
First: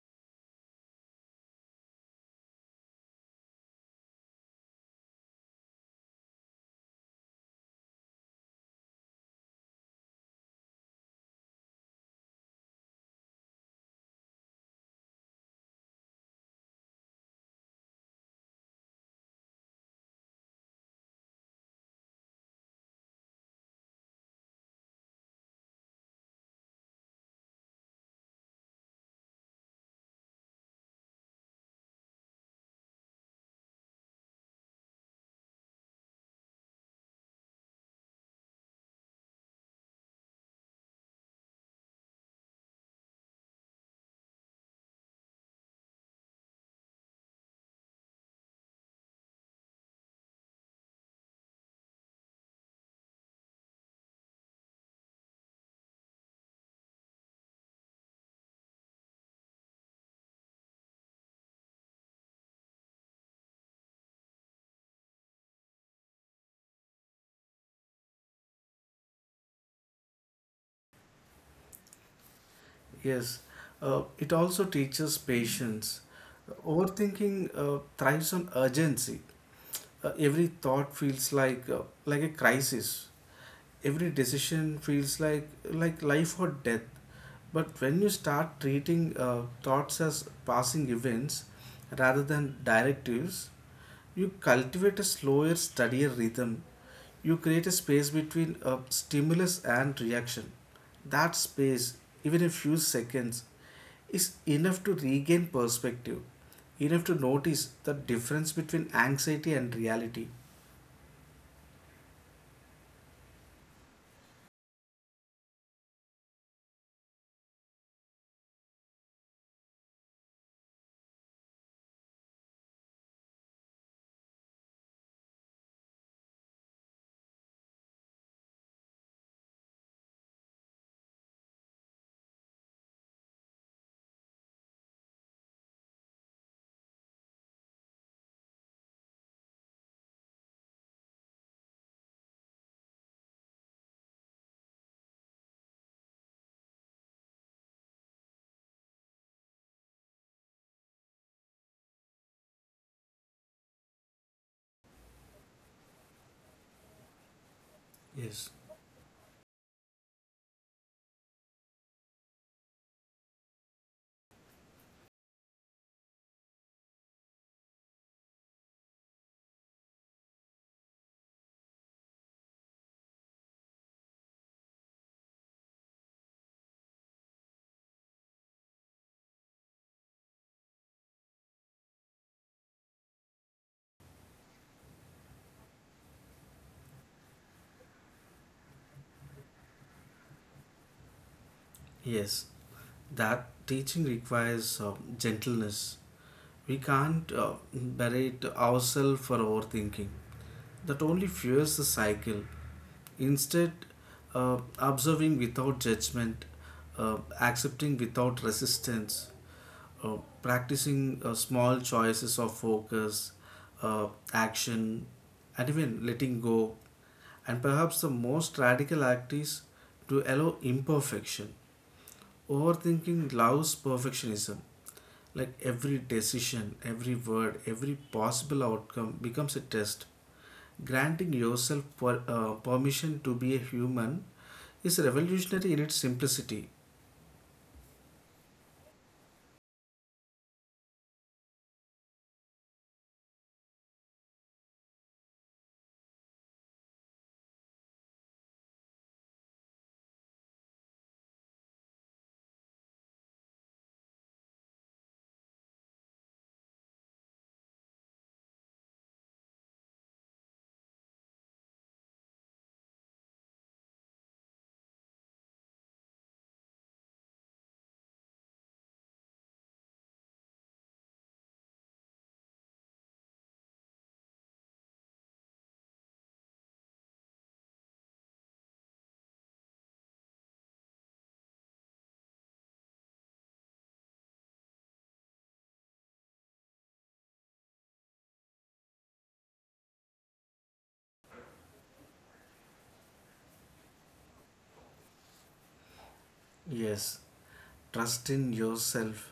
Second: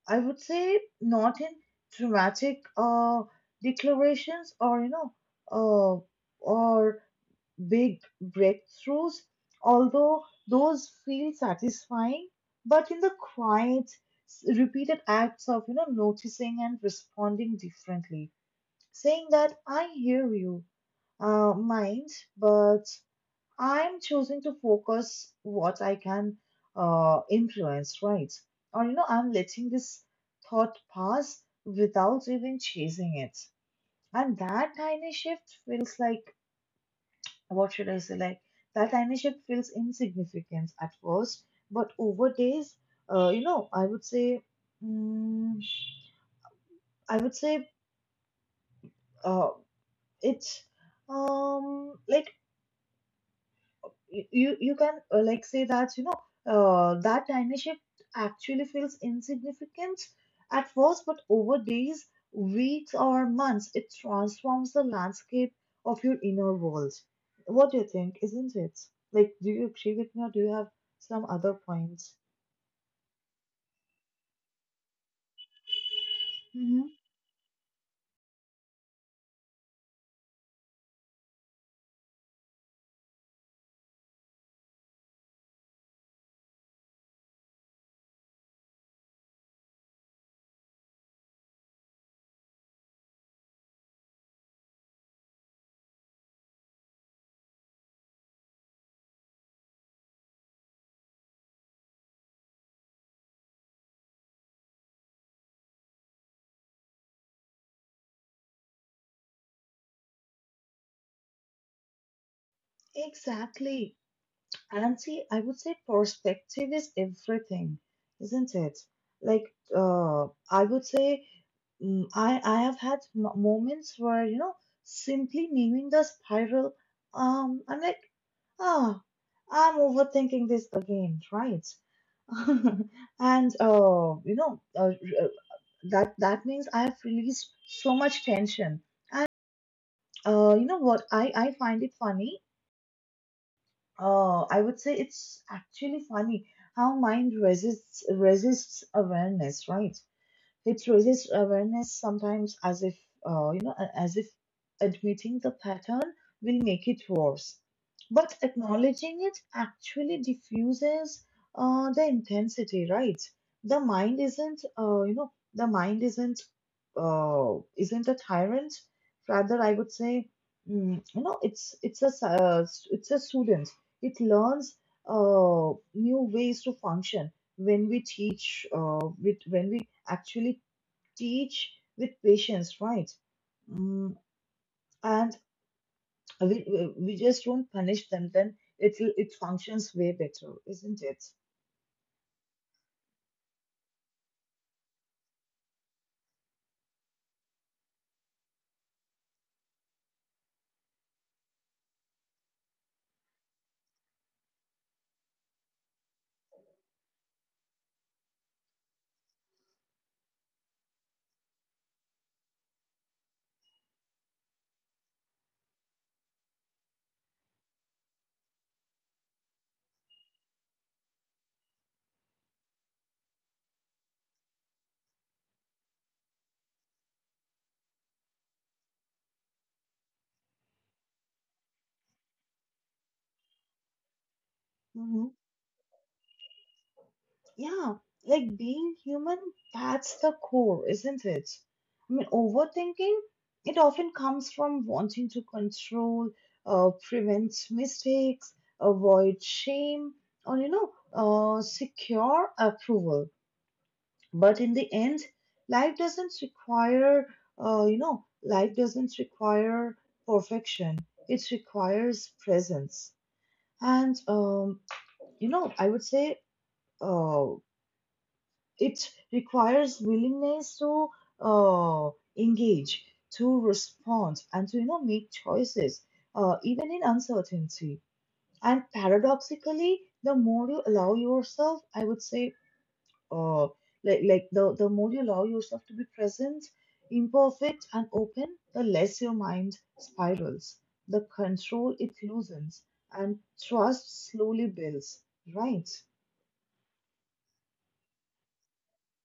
I would say not in dramatic uh, declarations, or you know uh, or big breakthroughs, although those feel satisfying, but in the quiet, s- repeated acts of, you know, noticing and responding differently, saying that I hear you, uh, mind, but I'm choosing to focus what I can uh, influence, right? Or, you know, I'm letting this thought pass without even chasing it. And that tiny shift feels like, what should I say? Like, that tiny shift feels insignificant at first, but over days, uh, you know, I would say, mm, I would say, uh, it, um, like you you you can, uh, like, say that, you know uh, that tiny shift actually feels insignificant at first, but over days, weeks, or months, it transforms the landscape of your inner world. What do you think? Isn't it? Like, do you agree with me, or do you have some other points? Yes, uh, it also teaches patience. Mm-hmm. Overthinking uh, thrives on urgency. Uh, every thought feels like uh, like a crisis. Every decision feels like like life or death. But when you start treating uh, thoughts as passing events rather than directives, you cultivate a slower, steadier rhythm. You create a space between a stimulus and reaction. That space, even a few seconds, is enough to regain perspective, enough to notice the difference between anxiety and reality. Exactly. Auntie, I would say perspective is everything, isn't it? Like, uh, I would say, mm, I I have had m- moments where, you know, simply naming the spiral, um, I'm like, ah, I'm overthinking this again, right? And uh, you know, uh, r- uh, that that means I have released so much tension. Uh, you know what? I I find it funny. Oh, I would say it's actually funny how mind resists resists awareness, right? It raises awareness sometimes as if, uh, you know, as if admitting the pattern will make it worse. But Yes, acknowledging it actually diffuses uh, the intensity, right? The mind isn't, uh, you know, the mind isn't, uh, isn't a tyrant. Rather, I would say, mm, you know, it's it's a s- uh, s- it's a student. It learns uh, new ways to function when we teach uh, with when we actually teach with patience, right? Mm, and we, we we just don't punish them, then it will it functions way better, isn't it? yes. That teaching requires uh, gentleness. We can't uh, berate ourselves for overthinking. That only fuels the cycle. Instead, uh, observing without judgment, uh, accepting without resistance, uh, practicing uh, small choices of focus, uh, action, and even letting go. And perhaps the most radical act is to allow imperfection. Overthinking loves perfectionism. Like every decision, every word, every possible outcome becomes a test. Granting yourself per, uh, permission to be a human is Hmm. revolutionary in its simplicity. Yeah, like being human, that's the core, isn't it? I mean, overthinking, it often comes from wanting to control, uh, prevent mistakes, avoid shame, or, you know, uh, secure approval. But in the end, life doesn't require uh, you know life doesn't require perfection, it requires presence. And um, you know I would say uh, it requires willingness to uh, engage, to respond, and to, you know, make choices, uh, even in uncertainty. And paradoxically, the more you allow yourself I would say uh, like like the the more you allow yourself to be present, imperfect, and open, the less your mind spirals, the control it loosens, and trust slowly builds. Right? Yes, trust in yourself,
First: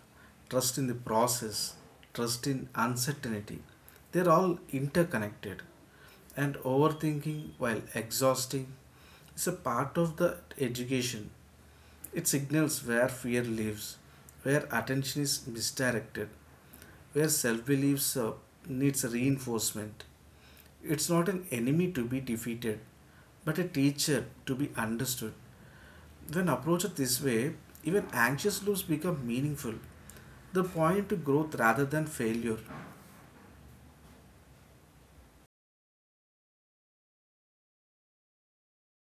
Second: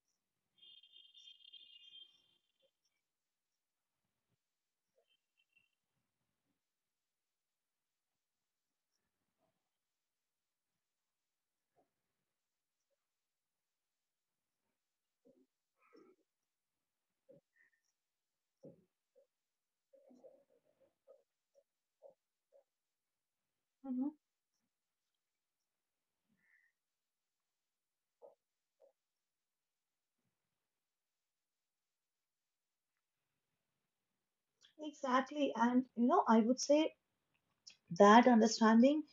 trust in the process, trust in uncertainty. They're all interconnected. And overthinking, while exhausting, is a part of the education. It signals where fear lives, where attention is misdirected, where self belief needs reinforcement. It's not an enemy to be defeated, but a Mhm. teacher to be understood. When approached this way, even anxious loops become meaningful. They point to growth rather than failure. Exactly. And you know, I would say that understanding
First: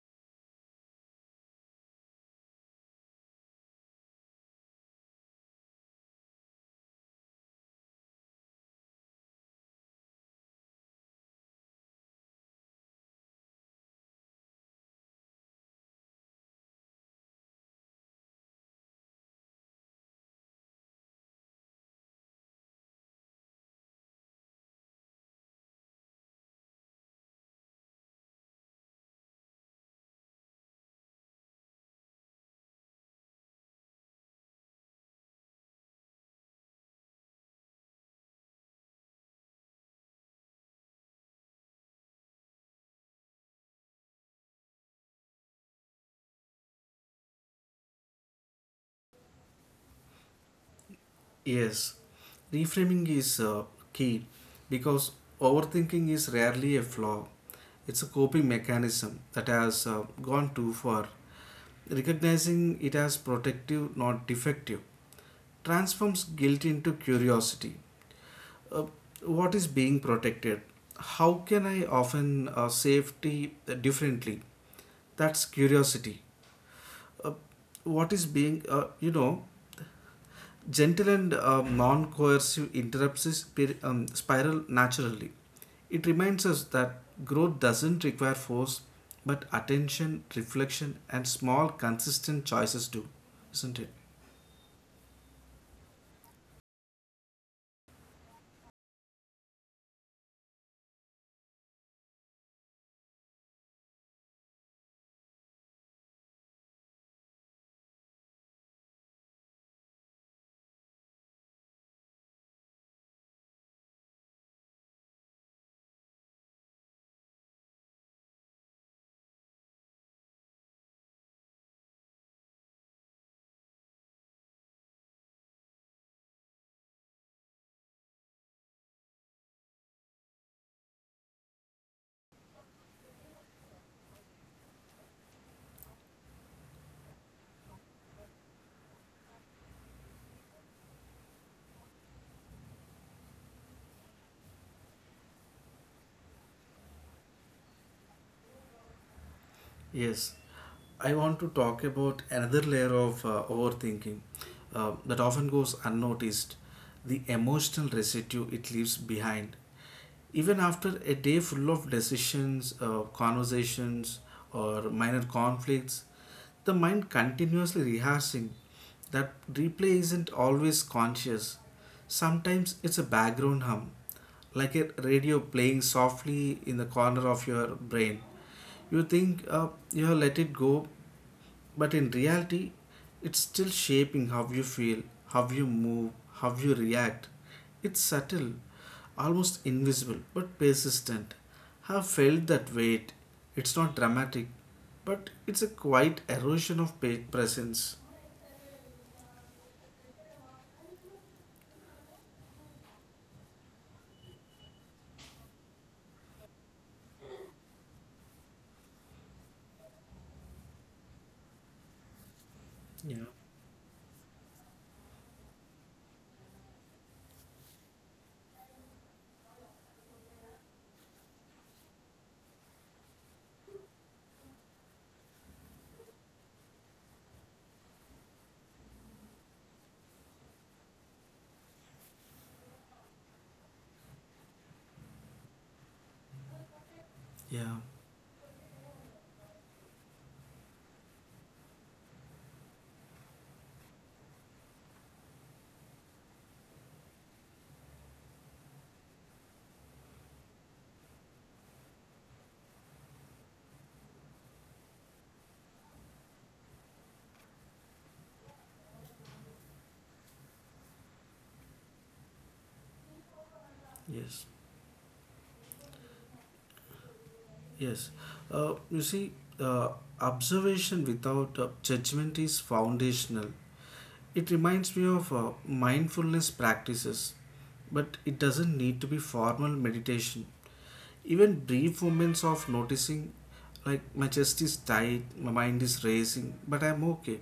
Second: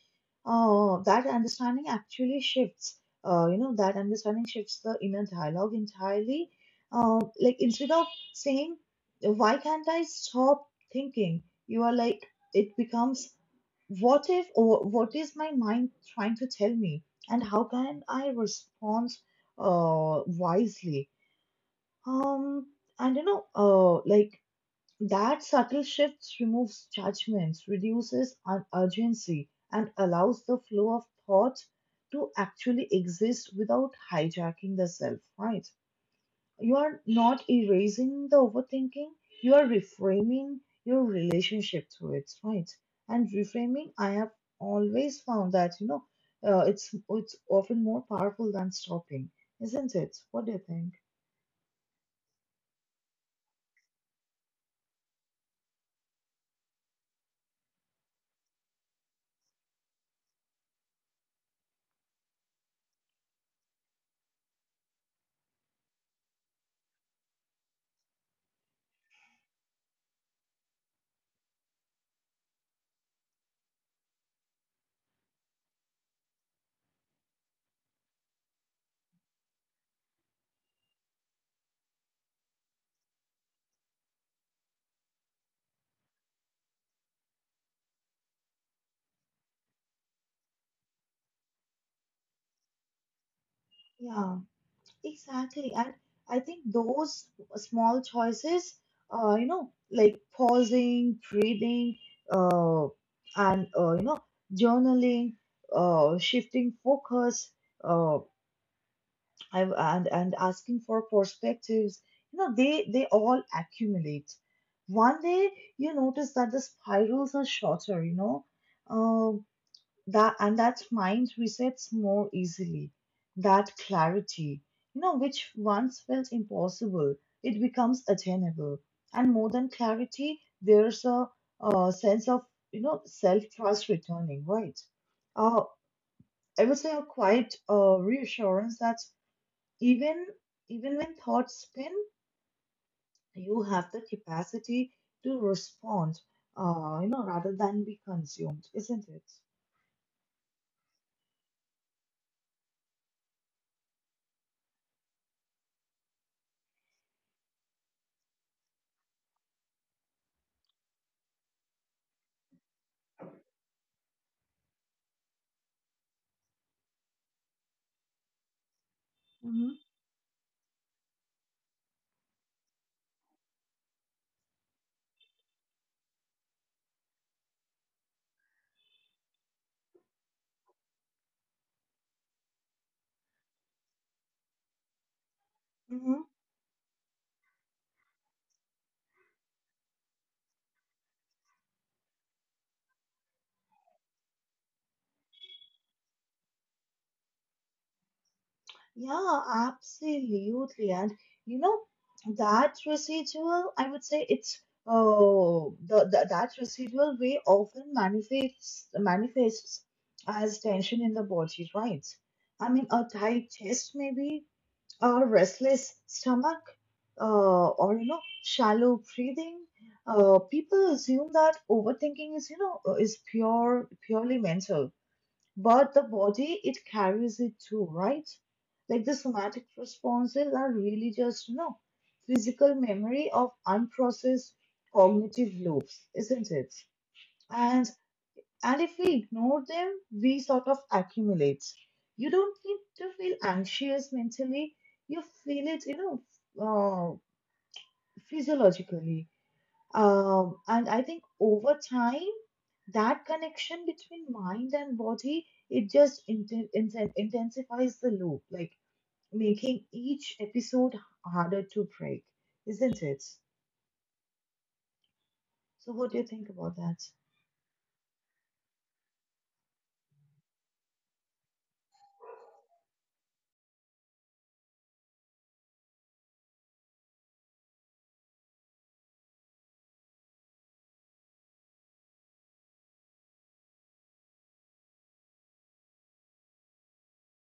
uh, that understanding actually shifts uh, you know that understanding shifts the inner dialogue entirely. uh, like, instead of saying, why can't I stop thinking, you are like, it becomes, what if, or what is my mind trying to tell me, and how can I respond uh, wisely? Um and you know uh, like That subtle shift removes judgments, reduces un- urgency, and allows the flow of thought to actually exist without hijacking the self, right? You are not erasing the overthinking, you are reframing your relationship to it, right? And reframing, I have always found that, you know, uh, it's, it's often more powerful than stopping, isn't it? What do you think? Yes, reframing is uh, key, because overthinking is rarely a flaw. It's a coping mechanism that has uh, gone too far. Recognizing it as protective, not defective, transforms guilt into curiosity. Uh, what is being protected? How can I often uh, safety differently? That's curiosity. Uh, what is being, uh, you know, Gentle and uh, non coercive interrupts this um, spiral naturally. It reminds us that growth doesn't require force, but attention, reflection, and small, consistent choices do, isn't it? Yeah. Exactly. And I think those small choices, uh, you know, like pausing, breathing, uh, and, uh, you know, journaling, uh, shifting focus, uh, I, and, and asking for perspectives, you know, they, they all accumulate. One day you notice that the spirals are shorter, you know. Um, that and that mind resets more easily, that clarity, you know, which once felt impossible, it becomes attainable. And more than clarity, there's a, uh, sense of, you know, self trust returning, right? uh, I would say a quiet uh, reassurance that even even when thoughts spin, you have the capacity to respond, uh, you know, rather than be consumed, isn't it? Yes, I want to talk about another layer of uh, overthinking uh, that often goes unnoticed, the emotional residue it leaves behind. Even after a day full of decisions, uh, conversations, or minor conflicts, the mind continuously rehearsing that Hmm. replay isn't always conscious. Sometimes it's a background hum, like a radio playing softly in the corner of your brain. You think uh, you have let it go, but in reality, it's still shaping how you feel, how you move, Mhm. how you react. It's subtle, almost invisible, but persistent. Have felt that weight. It's not dramatic, but it's a quiet erosion of pa- presence. Yeah, absolutely. And you know, that residual, I would say it's oh the, the that residual way often manifests manifests as tension in the body, right? I mean, a Yeah, tight chest maybe, a restless stomach, uh, or, you know, shallow breathing. Uh, people assume that overthinking is, you know, uh, is pure purely mental, but the body, it carries it too, right? Like, the somatic responses are really just, you know, physical memory of unprocessed cognitive loops, isn't it? yeah, And and if we ignore them, we sort of accumulate. You don't need to feel anxious mentally; you feel it, you know, uh, physiologically. Um, and I think over time, that connection between mind and body, it just inten- inten- intensifies the loop, like making each episode harder to break, isn't it? yes, So, what do you think about that? yes. Uh, you see, uh, observation without uh, judgment is foundational. It reminds me of uh, mindfulness practices, but it doesn't need to be formal meditation. Even brief moments of noticing, like my chest is tight, my mind is racing, but I'm okay,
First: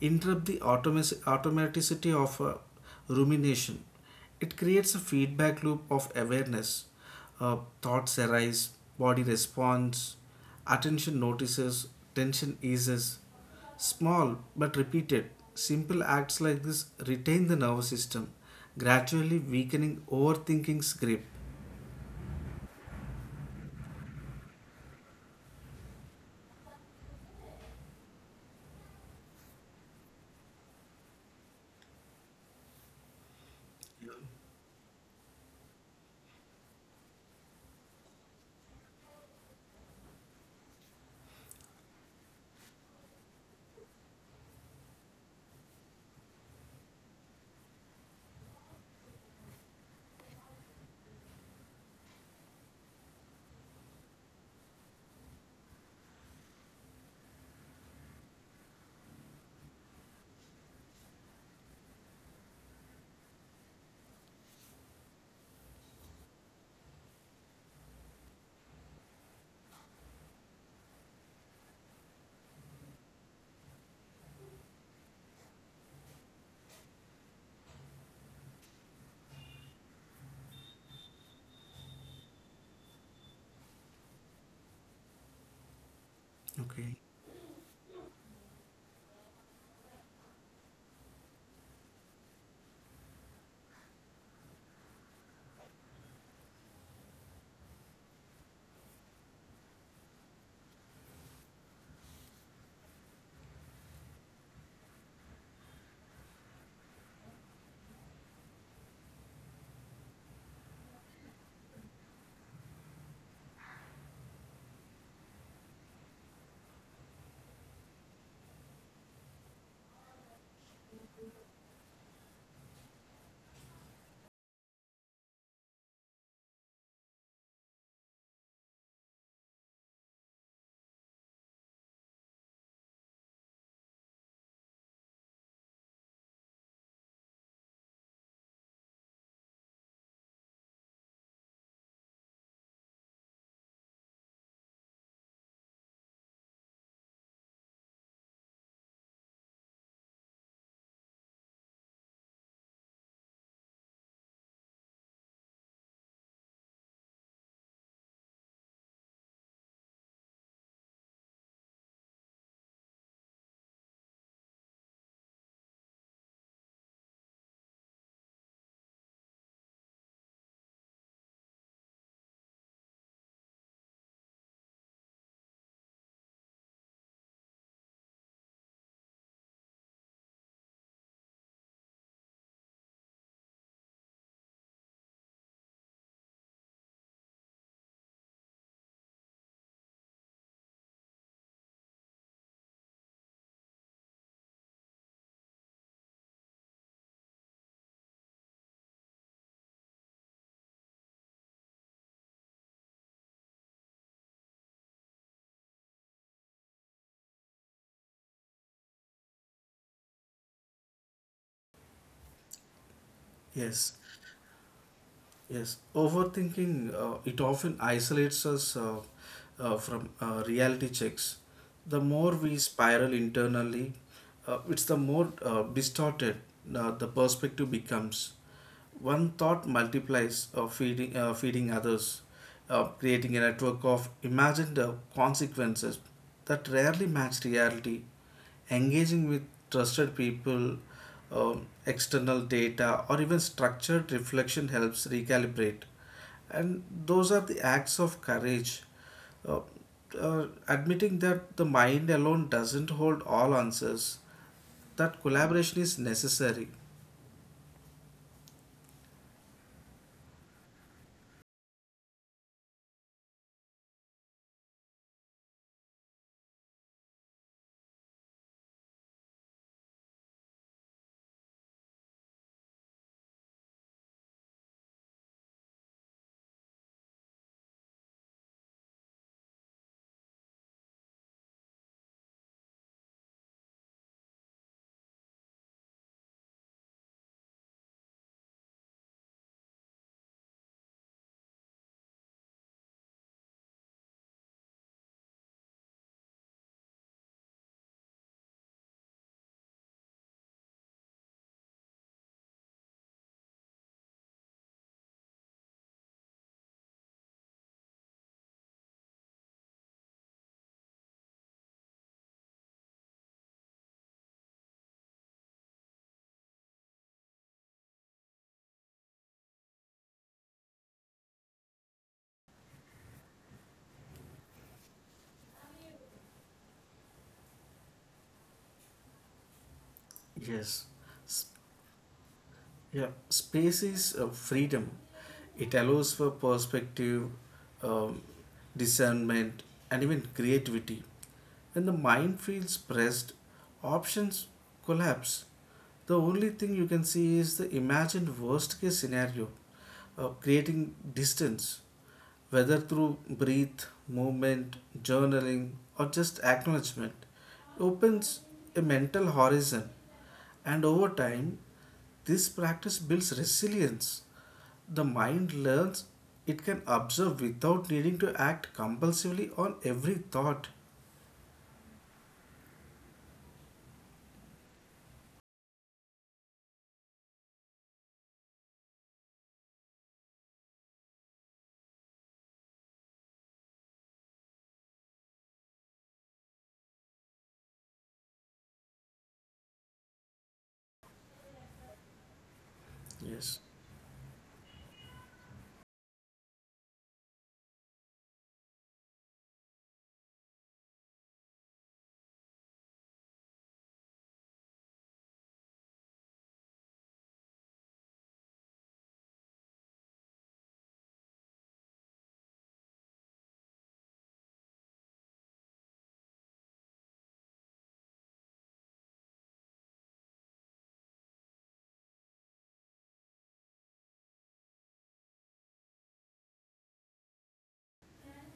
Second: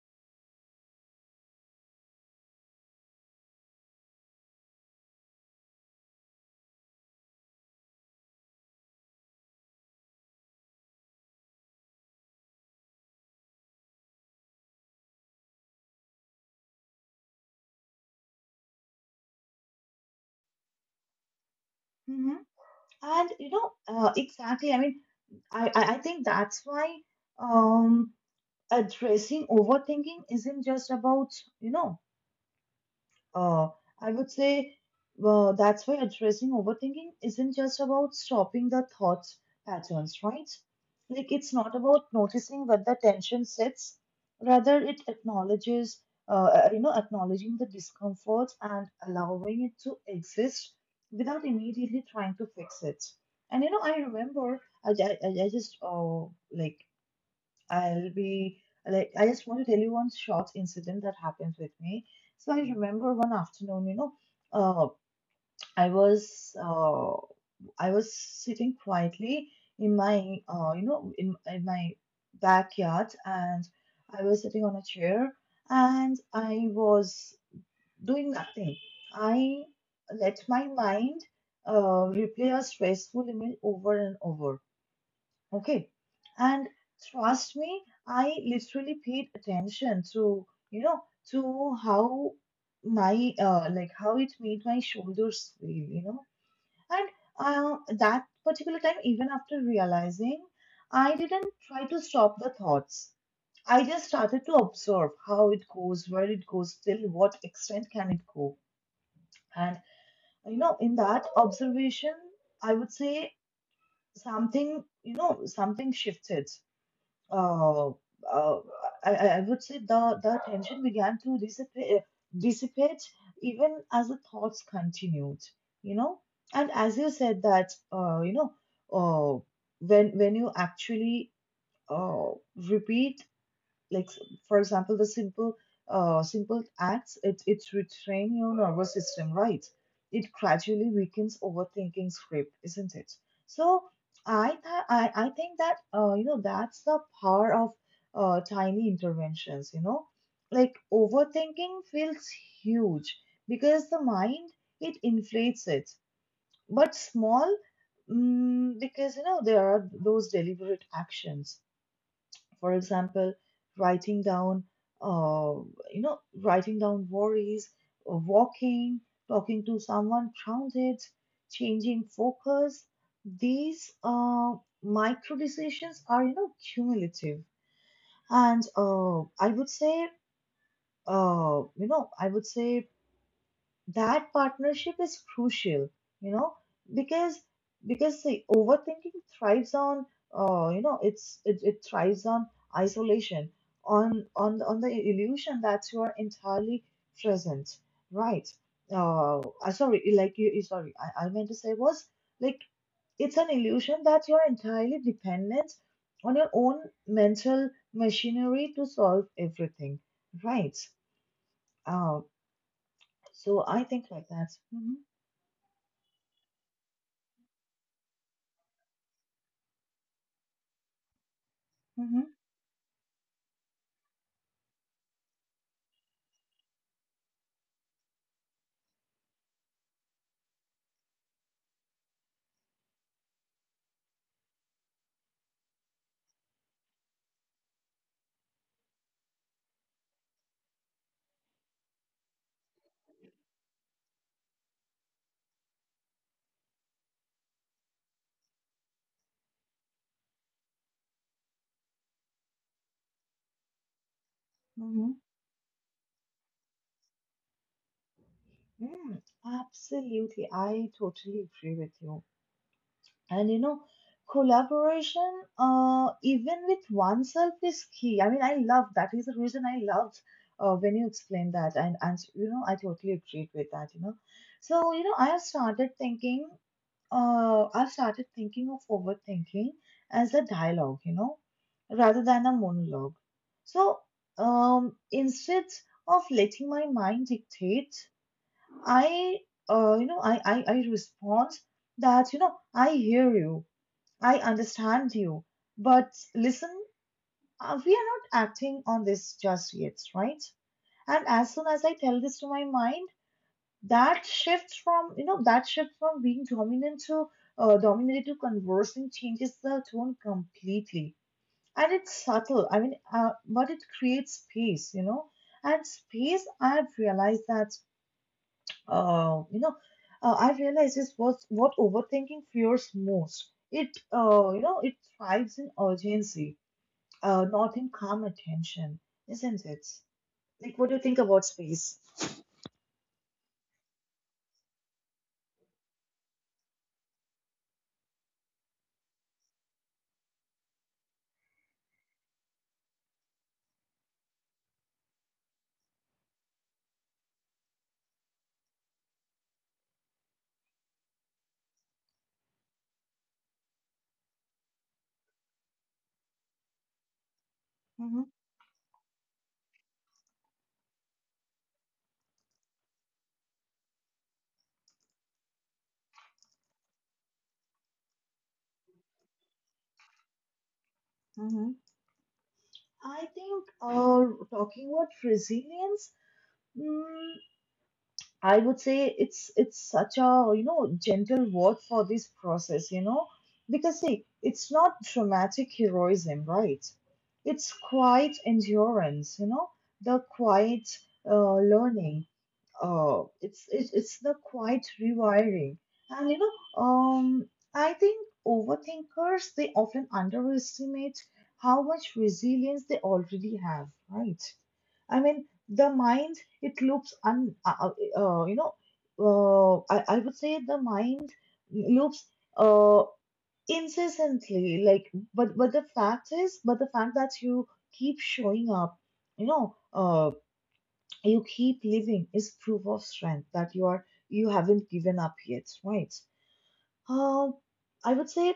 interrupt the automaticity of uh, rumination. It creates a feedback loop of awareness. Uh, Thoughts arise, body responds, attention notices, tension eases. Small but repeated, simple acts like this retain the nervous system, gradually weakening overthinking's grip. Hmm. And you know, uh, exactly. I mean, I, I I think that's why um, addressing overthinking isn't just about, you know, Uh, I would say uh, that's why addressing overthinking isn't just about stopping the thought patterns, right? Like, it's not about noticing where the tension sits, rather it acknowledges, uh, uh, you know, acknowledging the discomfort and allowing it to exist without immediately trying to fix it. And you know, I remember I, I, I I just uh, like I'll be like, I just want to tell you one short incident that happened with me. So I remember one afternoon, you know, uh, I was uh, I was sitting quietly in my, uh, you know in, in my backyard, and I was sitting on a chair, and I was doing nothing. I let my mind uh, replay a stressful image over and over. Okay. And Okay. trust me, I literally paid attention to, you know, to how my, uh, like how it made my shoulders feel, you know. And uh, that particular time, even after realizing, I didn't try to stop the thoughts. I just started to observe how it goes, where it goes, till what extent can it go. And, you know, in that observation, I would say something, you know, something shifted. Uh, uh, I, I I would say the, the tension began to dissipate, dissipate even as the thoughts continued, you know. And as you said that, uh, you know, uh, when when you actually uh, repeat, like, for example, the simple uh, simple acts, it it retrain your nervous system, right? It gradually weakens overthinking script, isn't it? So i th- I, I think that, uh, you know that's the power of uh, tiny interventions, you know. Like, overthinking feels huge because the mind, it inflates it. But small, mm, because, you know, there are those deliberate actions, for example, writing down, uh, you know writing down worries, uh, walking, talking to someone grounded, changing focus, these uh, micro decisions are, you know, cumulative. And uh, i would say uh, you know I would say that partnership is crucial, you know, because because the overthinking thrives on, uh, you know it's it, it thrives on isolation, on on on the illusion that you are entirely present, right? Uh I- sorry like you you- sorry I, I meant to say was like It's an illusion that you're entirely dependent on your own mental machinery to solve everything, right? Uh so i Yes. think like that. Hmm. Yes, overthinking uh, it often isolates us uh, uh, from uh, reality checks. The more we spiral internally, uh, it's the more uh, distorted uh, the perspective becomes. One thought multiplies, uh, feeding uh, feeding others, uh, creating a network of imagined uh, consequences that rarely match reality. Engaging with trusted people, um, external data, or even structured reflection helps recalibrate. And those are the acts of courage. Uh, uh, Admitting that the mind alone doesn't hold all answers, that Mhm. collaboration is necessary. Mm, absolutely. I totally agree with you. And you know, collaboration, uh, even with oneself is key. I mean, I love that, is the reason I loved uh, when you explained that. And, and, you know, I totally agreed with that, you know. So, you know, I have started thinking, uh, I started thinking of overthinking as a dialogue, you know, rather than a monologue. So, um, instead of letting my mind dictate, I, uh, you know, I, I, I respond that, you know, I hear you, I understand you, but listen, uh, we are not acting on this just yet, right? And as soon as I tell this to my mind, that shift from, you know, that shift from being dominant to uh, dominated to conversing changes the tone completely. And it's subtle, I mean, uh, but it creates space, you know, and space, I've realized that uh, you know, uh, I realize this was what overthinking fears most. It uh, you know, it thrives in urgency, uh, not in calm attention, isn't it? Like, Yes. what do you think about space? Yeah, space is uh, freedom. It allows for perspective, um, discernment, and even creativity. When the mind feels pressed, options collapse. The only thing you can see is the imagined worst case scenario, uh, creating distance. Whether through breath, movement, journaling, or just acknowledgement, it Mm-hmm. opens a mental horizon. And over time, this practice builds resilience. The mind learns it can observe without needing to act compulsively on every thought. Mm-hmm. I think uh, talking about resilience. mm, I would say it's it's such a, you know, gentle word for this process, you know, because see, it's not dramatic heroism, right? It's quiet endurance, you know, the quiet uh, learning, uh, Yes, it's it's it's the quiet rewiring. And you know um I think overthinkers, they often underestimate how much resilience they already have, right? I mean, the mind, it loops un uh, uh, uh, you know uh, I, I would say the mind loops uh incessantly. Like but but the fact is but the fact that you keep showing up, you know uh you keep living is proof of strength, that you are, you haven't given up yet, right? um I would say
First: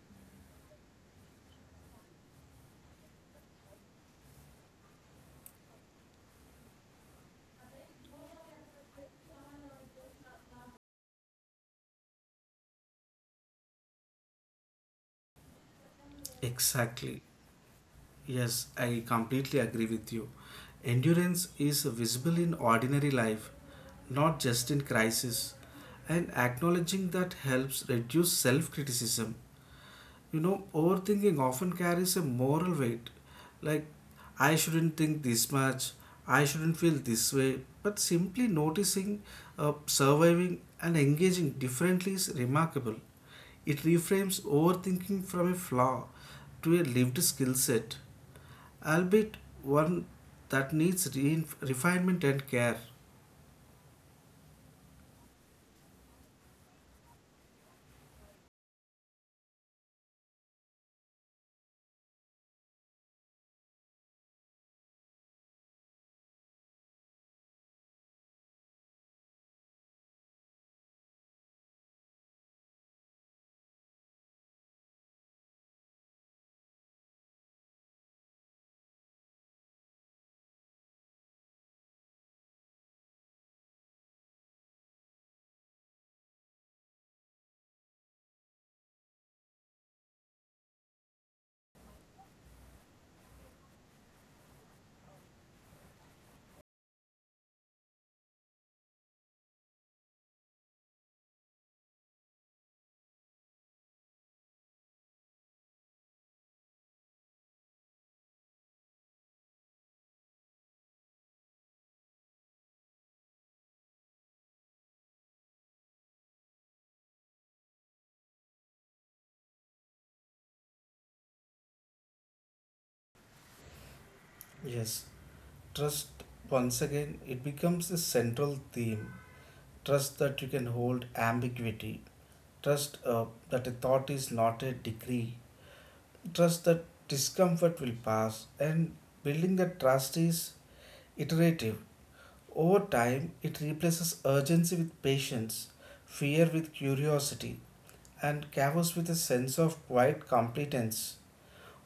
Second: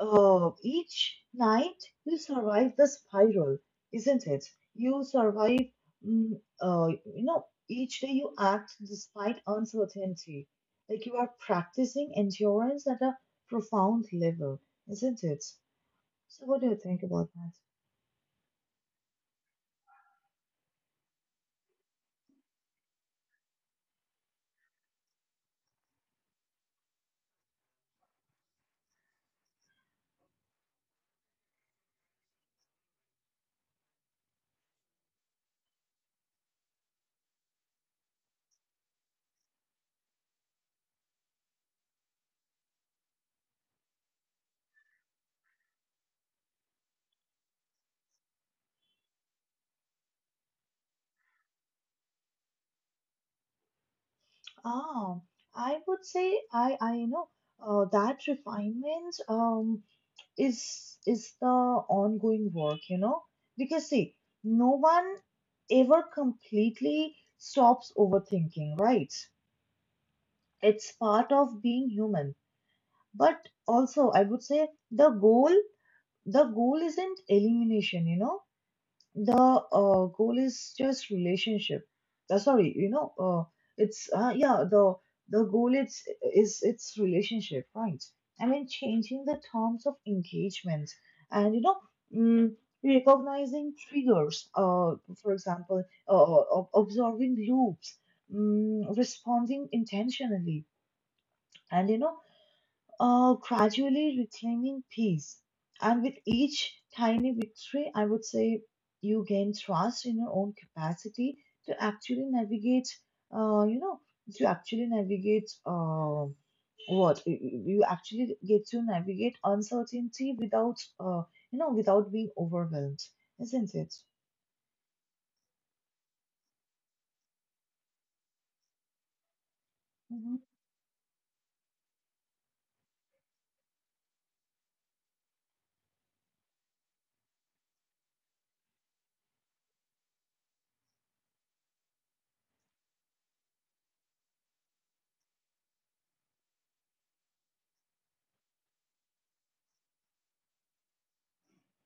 uh each night you survive the spiral, isn't it? You survive. mm, uh you know each day you act despite uncertainty. Like you are practicing endurance at a profound level, isn't it? So what do you think exactly. about that? Yes, I completely agree with you. Endurance is visible in ordinary life, not just in crisis. And acknowledging that helps reduce self criticism. You know, overthinking often carries a moral weight. Like, I shouldn't think this much, I shouldn't feel this way. But simply noticing, uh, surviving, and engaging differently is remarkable. It reframes overthinking from a flaw to a lived skill set albeit one that needs re- refinement and care. Ah, I would say I I you know uh, that refinement um is is the ongoing work, you know, because see, no one ever completely stops overthinking, right? It's part of being human. But also, I would say the goal the goal isn't elimination, you know. The uh, Goal is just relationship. Uh, sorry you know uh, it's uh, yeah the the goal it's is It's relationship, right? I mean, changing the terms of engagement, and, you know, mm, recognizing triggers, uh, for example, uh, uh, ob- observing loops, mm, responding intentionally, and, you know, uh, gradually reclaiming peace. And with each tiny victory, I would say you gain trust in your own capacity to actually navigate, uh, you know, to actually navigate uh, what you you- actually get to navigate uncertainty without, uh, you know, without being overwhelmed, isn't it? Yes, trust once again it becomes a central theme. Trust Hmm. that you can hold ambiguity. Trust uh, that a thought is not a decree. Trust that discomfort will pass. And building that trust is iterative. Over time, it replaces urgency with patience, fear with curiosity, and chaos with a sense of quiet competence.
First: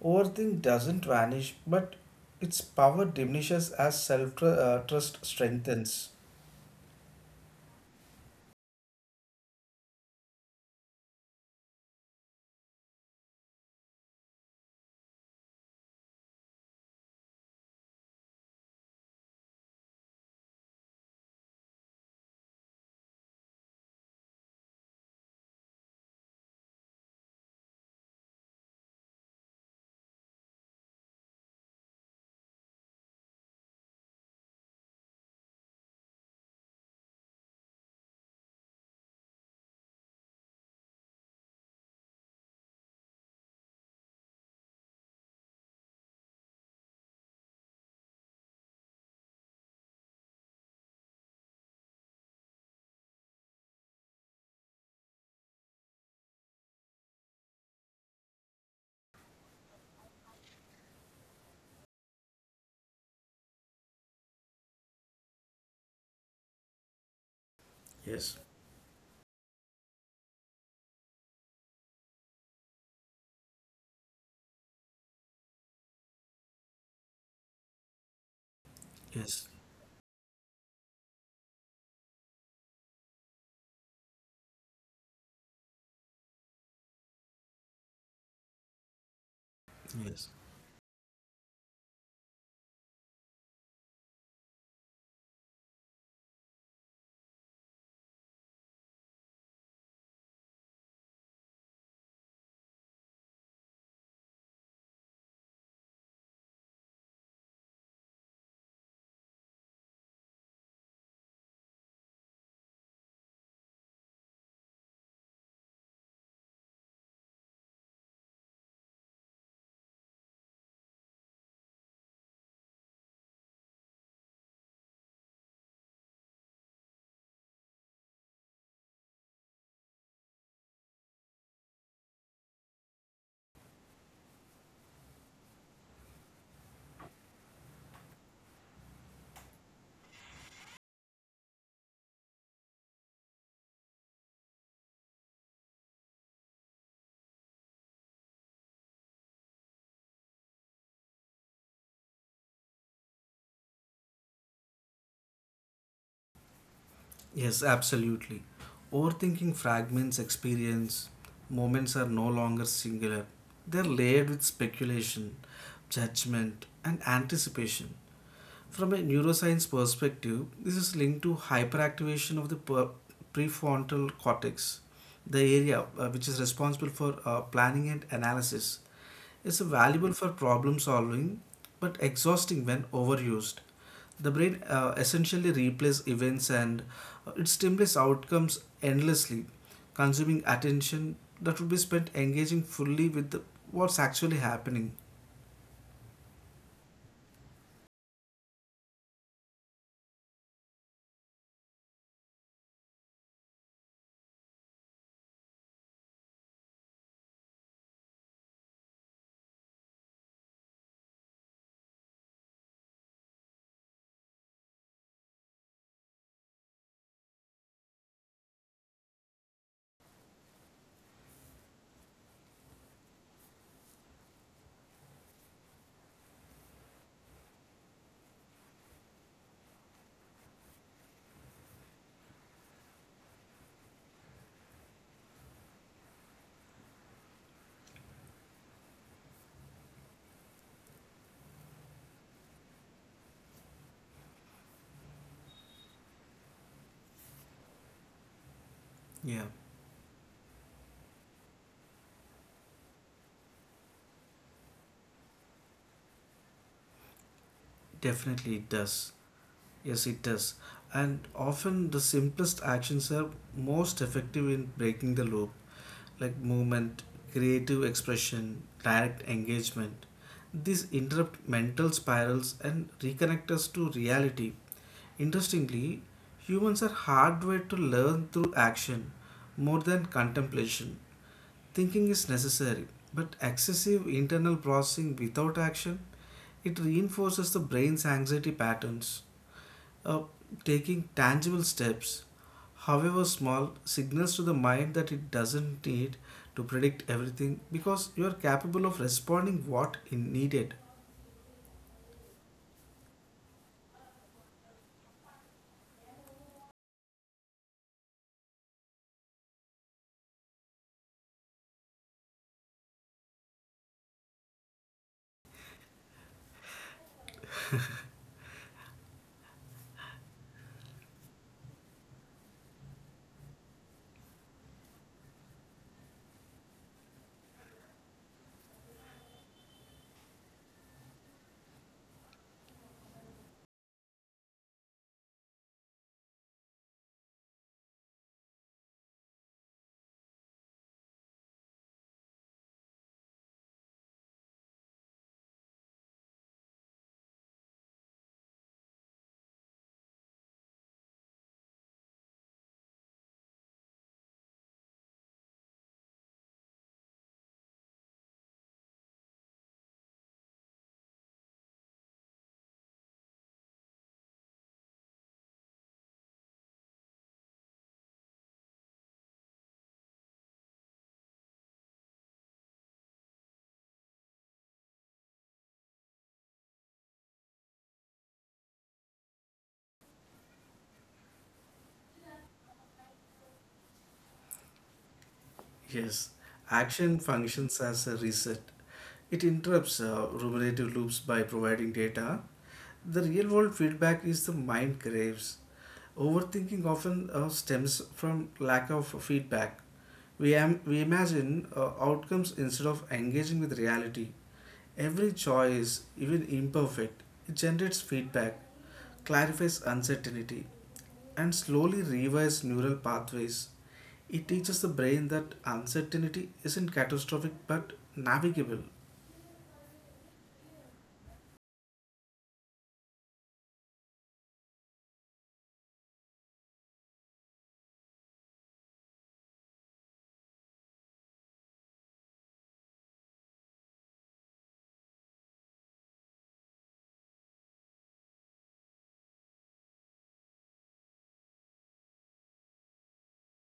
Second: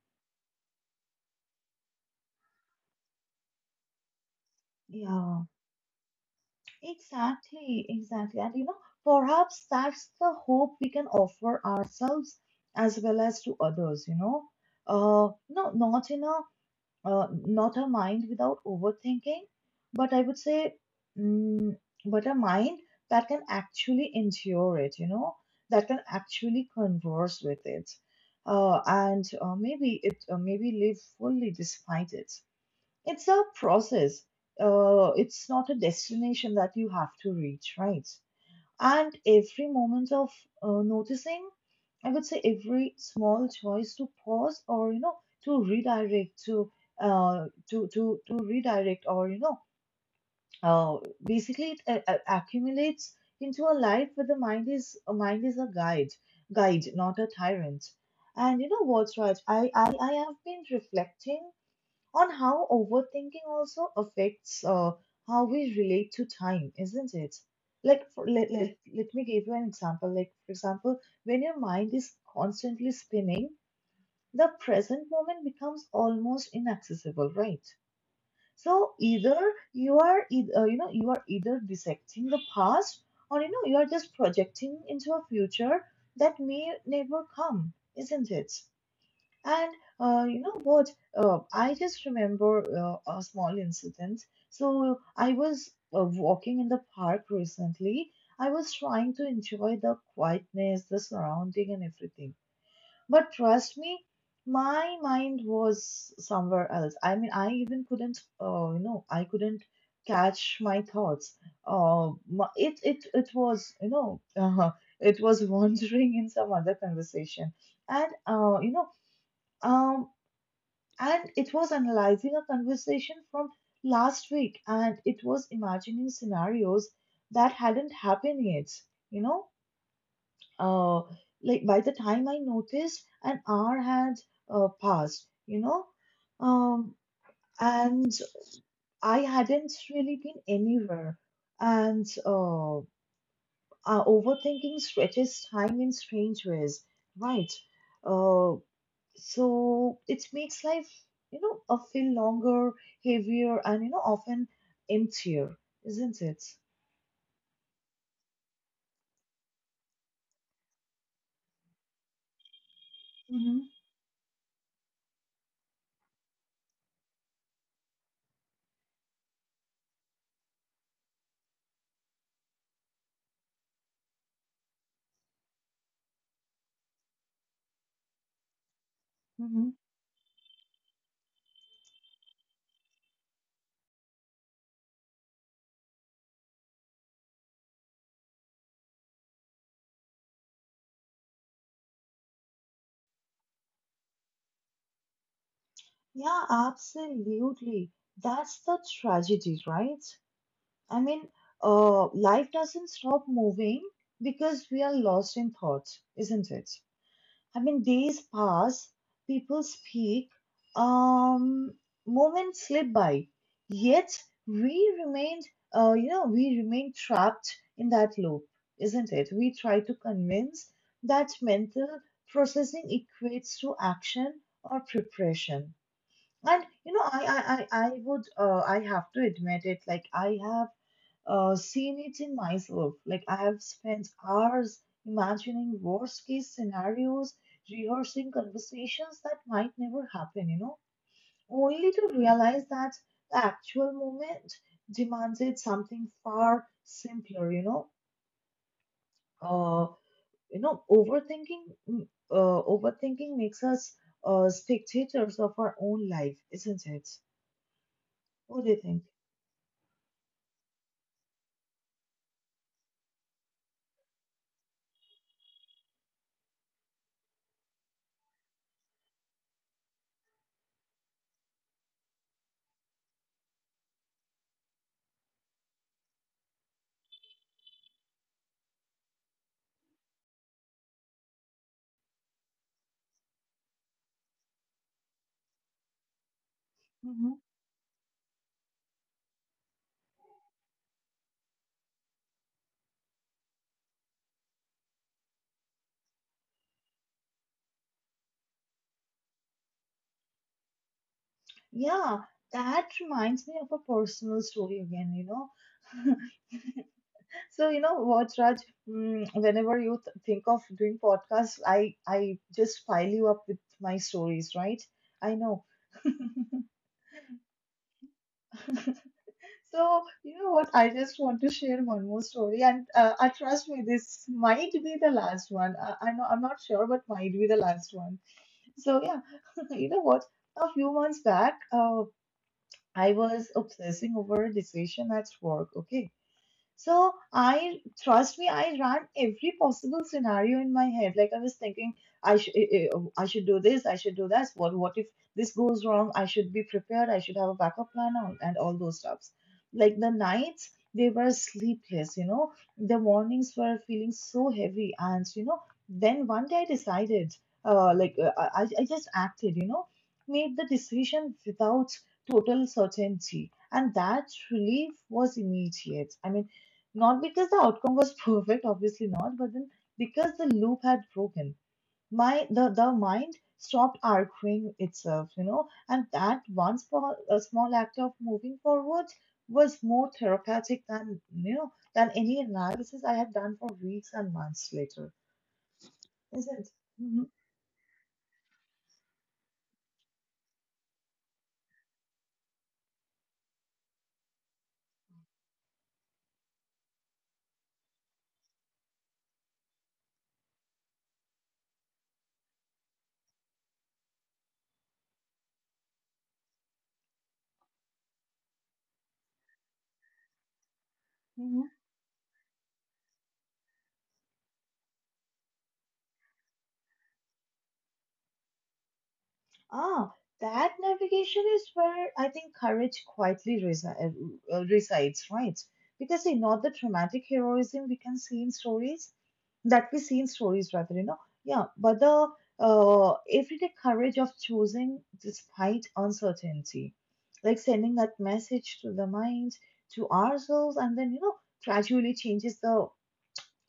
Overthink doesn't vanish, but its power diminishes as self uh, trust Yeah. strengthens. Exactly, exactly. And, you know, perhaps that's the hope we can offer ourselves as well as to others, you know. Uh, no, not in a, uh, not a mind without overthinking, but I would say, mm, but a mind that can actually endure it, you know, that can actually converse with it, uh, and uh, maybe it uh, maybe live fully despite it. It's a process. Uh, it's not a destination that you have to reach, right? And every moment of uh, noticing, I would say every small choice to pause, or, you know, to redirect to uh to to to redirect, or, you know, uh basically it a- a- accumulates into a life where the mind is a mind is a guide, guide not a tyrant. And you know what, Raj, I I I have been reflecting on how overthinking also affects, uh, how we relate to time, isn't it? Like, for, Yes, let, let, let me give you an example. Like, for example, when your mind is constantly spinning, the present moment becomes almost inaccessible, right? So yes, either you are, eith- uh, you know, you are either dissecting the past, or, you know, you are just projecting into a future that may never come, isn't it? And, uh, yes, you know what? Uh, I just remember uh, a small incident. So I was uh, walking in the park recently. I was trying to enjoy the quietness, the surrounding, and everything. But trust me, my mind was somewhere else. I mean, I even couldn't, uh, you know, I couldn't catch my thoughts. Uh, my- it it it was, you know, uh-huh. It was wandering in some other conversation, and uh, you know. Um, and it was analyzing a conversation from last week, and it was imagining scenarios that hadn't happened yet. You know, uh, like by the time I noticed, an hour had uh, passed, you know, um, and I hadn't really been anywhere. And uh, uh, Overthinking stretches time in strange ways, right? Uh, so it makes life, you know uh, feel longer, heavier, and, you know, often emptier, isn't it? yes, absolutely. Overthinking fragments experience. Moments are no longer singular, Hmm. they're layered with speculation, judgment, and anticipation. From a neuroscience perspective, this is linked to hyperactivation of the per- prefrontal cortex, the area uh, which is responsible for uh, planning and analysis. Is Hmm. valuable for problem solving but exhausting when overused. The brain uh, essentially replays events and uh, it stimulates outcomes endlessly, consuming attention that would be spent engaging fully with the, what's actually happening. Yeah, absolutely. That's the tragedy, right? I mean, uh, life doesn't stop moving because we are lost in thought, isn't it? I mean, days pass, people speak, um, moments slip by, yet we remain, uh, you know, we remain trapped in that loop, isn't it? We try to convince that mental processing equates to action or preparation. And, you know, I, I, I, I would, uh, I have to admit it. Like, I have uh, seen it in myself. Like, I have spent hours imagining worst case scenarios, rehearsing conversations that might never happen, you know, only to realize that the actual moment demanded something far simpler, you know. Yeah, Uh, you know, overthinking, mm, uh, Overthinking makes us uh, spectators of our own life, isn't it? definitely What do you it think? does. Yes, it does. And often the simplest actions are most effective in breaking the loop. Like movement, creative expression, direct engagement. These interrupt mental spirals and reconnect us to reality. Interestingly, humans are hardwired to learn through action more than contemplation. Thinking is necessary, but excessive internal processing without action it Mm-hmm. reinforces the brain's anxiety patterns. Uh, Taking tangible steps, however small, signals to the mind that it doesn't need to predict everything because you are capable of responding what is needed. Yeah, that reminds me of a personal story again, you know. So, you know what, Raj, mm, whenever you th- think of doing podcasts, I I just pile you up with my stories, right? I know. So, you know what, I just want to share one more story, and uh, I trust me, this might be the last one. I, I'm not, I'm not sure, but might be the last one. So, yeah, you know what, a few months back, uh, I was obsessing over a decision at work, okay? So, I trust me, I ran every possible scenario in my head. Like, I was thinking, I should I should do this, I should do that. What what if this goes wrong? I should be prepared. I should have a backup plan on, and all those stuffs. Like, the nights they were sleepless. You know, the mornings were feeling so heavy, and, you know, then one day I decided, uh, like uh, I I I just acted. You know, made the decision without total certainty, and that relief was immediate. I mean, not because the outcome was perfect, obviously not, but then because the loop had broken. My the, the mind stopped arguing itself, you know, and that one small, a small act of moving forward was more therapeutic than, you know, than any analysis I had done for weeks and months later, Yes, isn't? It? action Mhm. functions as a reset. It interrupts uh, ruminative loops by providing data. The real world feedback is the mind craves. Overthinking often uh, stems from lack of feedback. We, am, we imagine uh, outcomes instead of engaging with reality. Every choice, even imperfect, it generates feedback, clarifies uncertainty, and Mhm. slowly revives neural pathways. It teaches the brain that uncertainty isn't catastrophic but navigable. Ah, that navigation is where I think courage quietly resi- uh, uh, resides, right? Because, you know, the dramatic heroism we can see in stories, that we see in stories, rather, you know, yeah. But the uh, everyday courage of choosing despite uncertainty, like sending that message to the mind, to ourselves, and then, you know, gradually changes the,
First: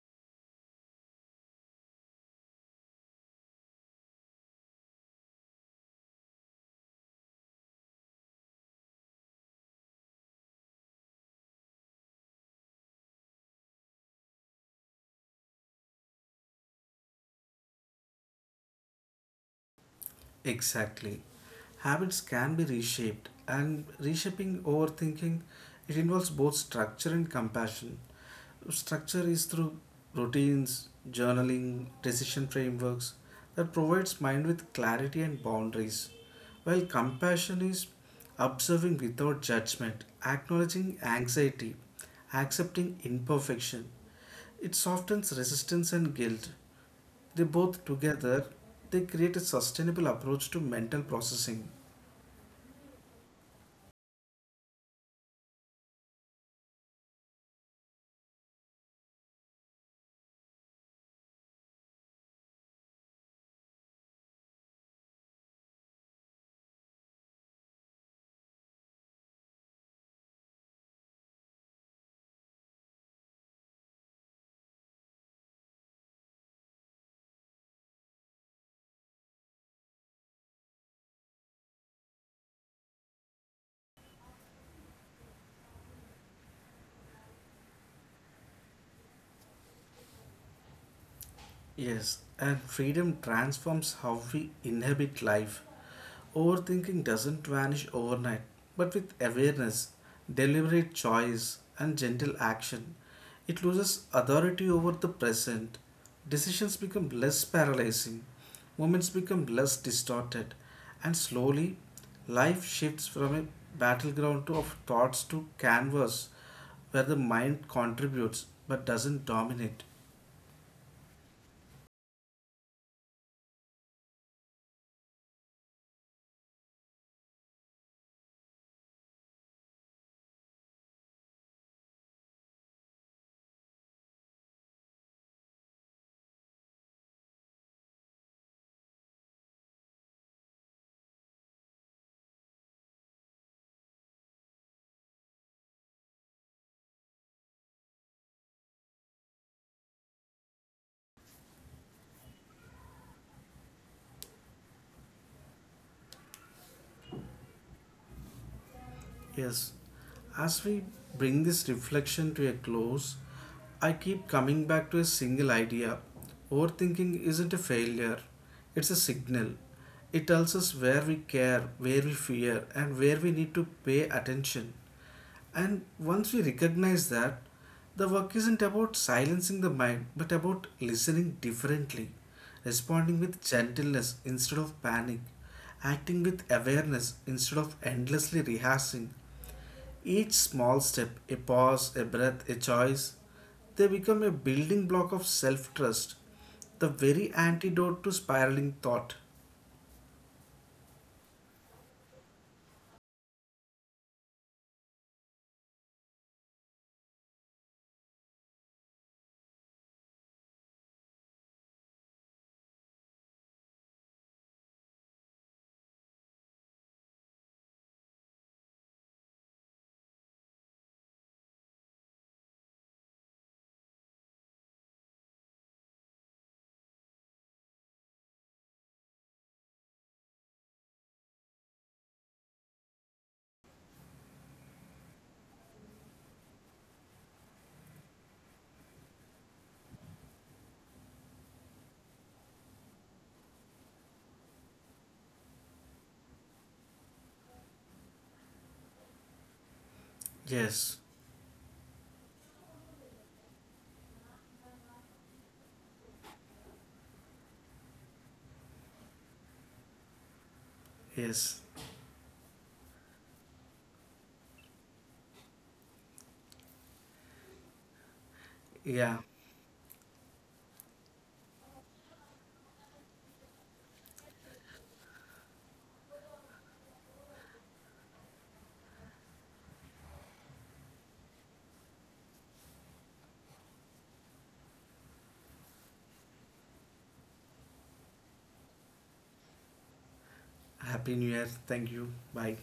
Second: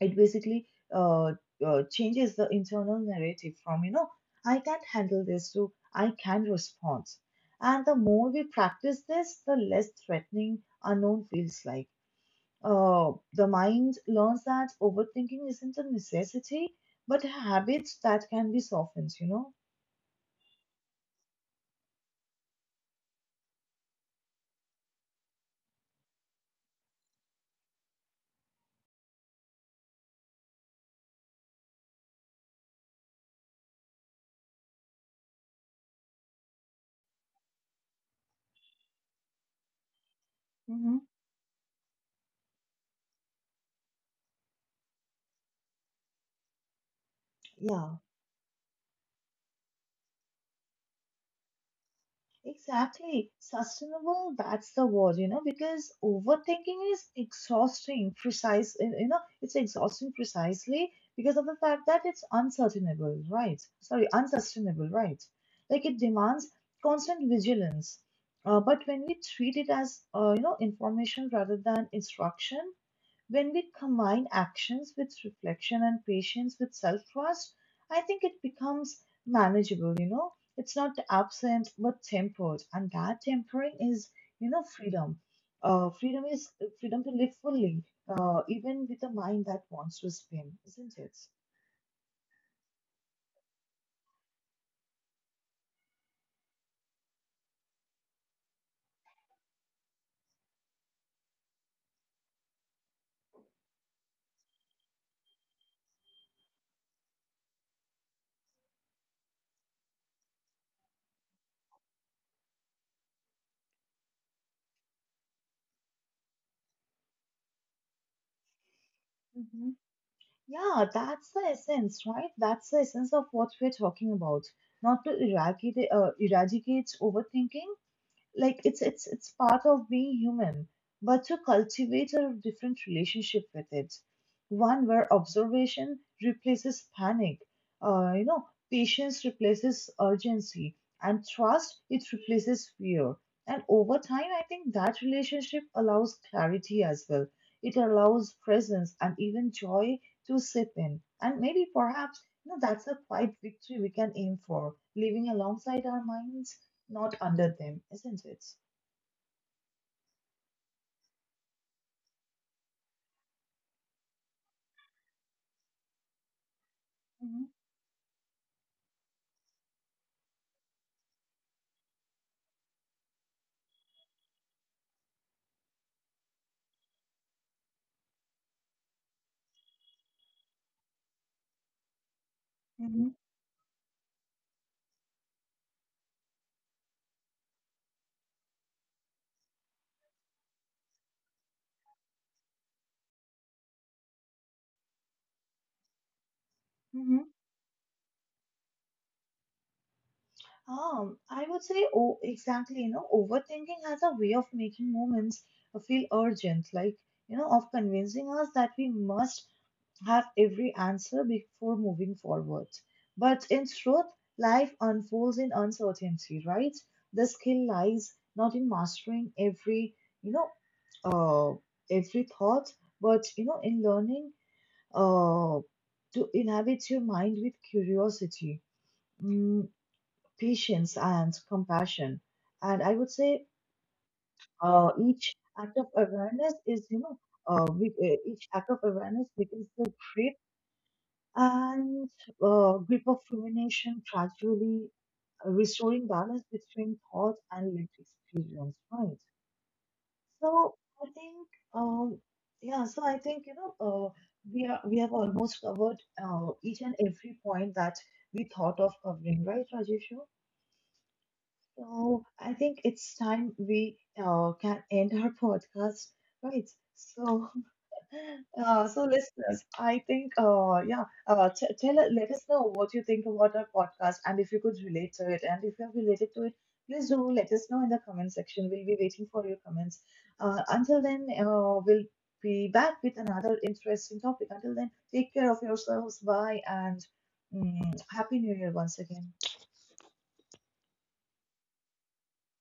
it basically uh, uh, changes the internal narrative from, you know, I can't handle this to I can respond. And the more we practice this, the less threatening unknown feels like. Uh, the mind learns that overthinking isn't a necessity, but a habit that can be softened, you know? Exactly. Habits can be reshaped, and reshaping overthinking it involves both structure and compassion. Structure is through routines, journaling, decision frameworks that provides mind with clarity and boundaries, while compassion is observing without judgment, acknowledging Hmm. anxiety, accepting imperfection. It softens resistance and guilt, they both Yeah. together they create a sustainable approach to mental processing. Exactly. Sustainable, that's the word, you know, because overthinking is exhausting, precise, you know, it's exhausting precisely because of the fact that it's unsustainable, right? Sorry, unsustainable, right? Like, it demands constant vigilance. Uh, but when we treat it as, uh, you know, information rather than instruction, when we combine actions with reflection and patience with self trust, I think it becomes manageable, you know. It's not absent but tempered, and that tempering is, you know, freedom. Uh, freedom is Freedom to live fully, uh, even with a mind that wants to spin, isn't it? Yes, and freedom transforms how we inhabit life. Overthinking doesn't vanish overnight, but with awareness, deliberate choice, and gentle action, it loses authority over the present. Decisions become less paralyzing, moments become less distorted, and slowly, life shifts from a battleground to- of thoughts to canvas where the mind contributes but doesn't Mhm. dominate. Yeah, that's the essence, right? That's the essence of what we're talking about. Not to eradicate, uh, eradicate overthinking, like it's it's it's part of being human, but to cultivate a different relationship with it, one where observation replaces panic, uh, you know patience replaces urgency, and trust, it replaces fear. And over time, I think that relationship allows clarity as well. It allows presence, and even joy, to sip in. And maybe, perhaps, you know, that's a quiet victory we can aim for, living alongside our minds, not under them, isn't it? Yes, as we bring this reflection to a close, I keep coming back to a single idea. Overthinking Mhm, isn't a failure, it's a signal. It tells us where we care, where we fear, and where we need to pay attention. And once we recognize that, the work isn't about silencing the mind, but about listening differently, mhm, responding with gentleness instead of panic, acting with awareness instead of endlessly rehearsing, each small step, a pause, a breath, a choice, they become a building block of self trust, the mhm. very antidote to spiraling thought. Um, I would say, oh, exactly. You know, overthinking has a way of making moments feel urgent, like, you know, of convincing us that we must have every answer before moving forward. But in truth, life unfolds in uncertainty, right? The skill lies not in mastering every, you know, uh, every thought, but, you know, in learning uh, to inhabit your mind with curiosity, mm, patience, and compassion. And I would say uh, each act of awareness is, you know, uh, we, uh, each act of awareness becomes the grip and uh, grip of rumination, gradually uh, restoring balance between thought and lived experience, right? So Yes, I think, um, yeah. So I think, you know, uh, we are we have almost covered uh, each and every point that we thought of covering, right, Rajeshu? yes, So I think it's time we uh, can end our podcast, right? So uh, so, yeah. listeners, I think, uh, yeah, uh, t tell us, let us know what you think about our podcast and if you could relate to it. And if you have related to it, please do let us know in the comment section. We'll be waiting for your comments. Uh, until then, uh, we'll be back with another interesting topic. Until then, take care of yourselves. Bye, and mm, Happy New Year once again. Happy New Year. Thank you. Bye.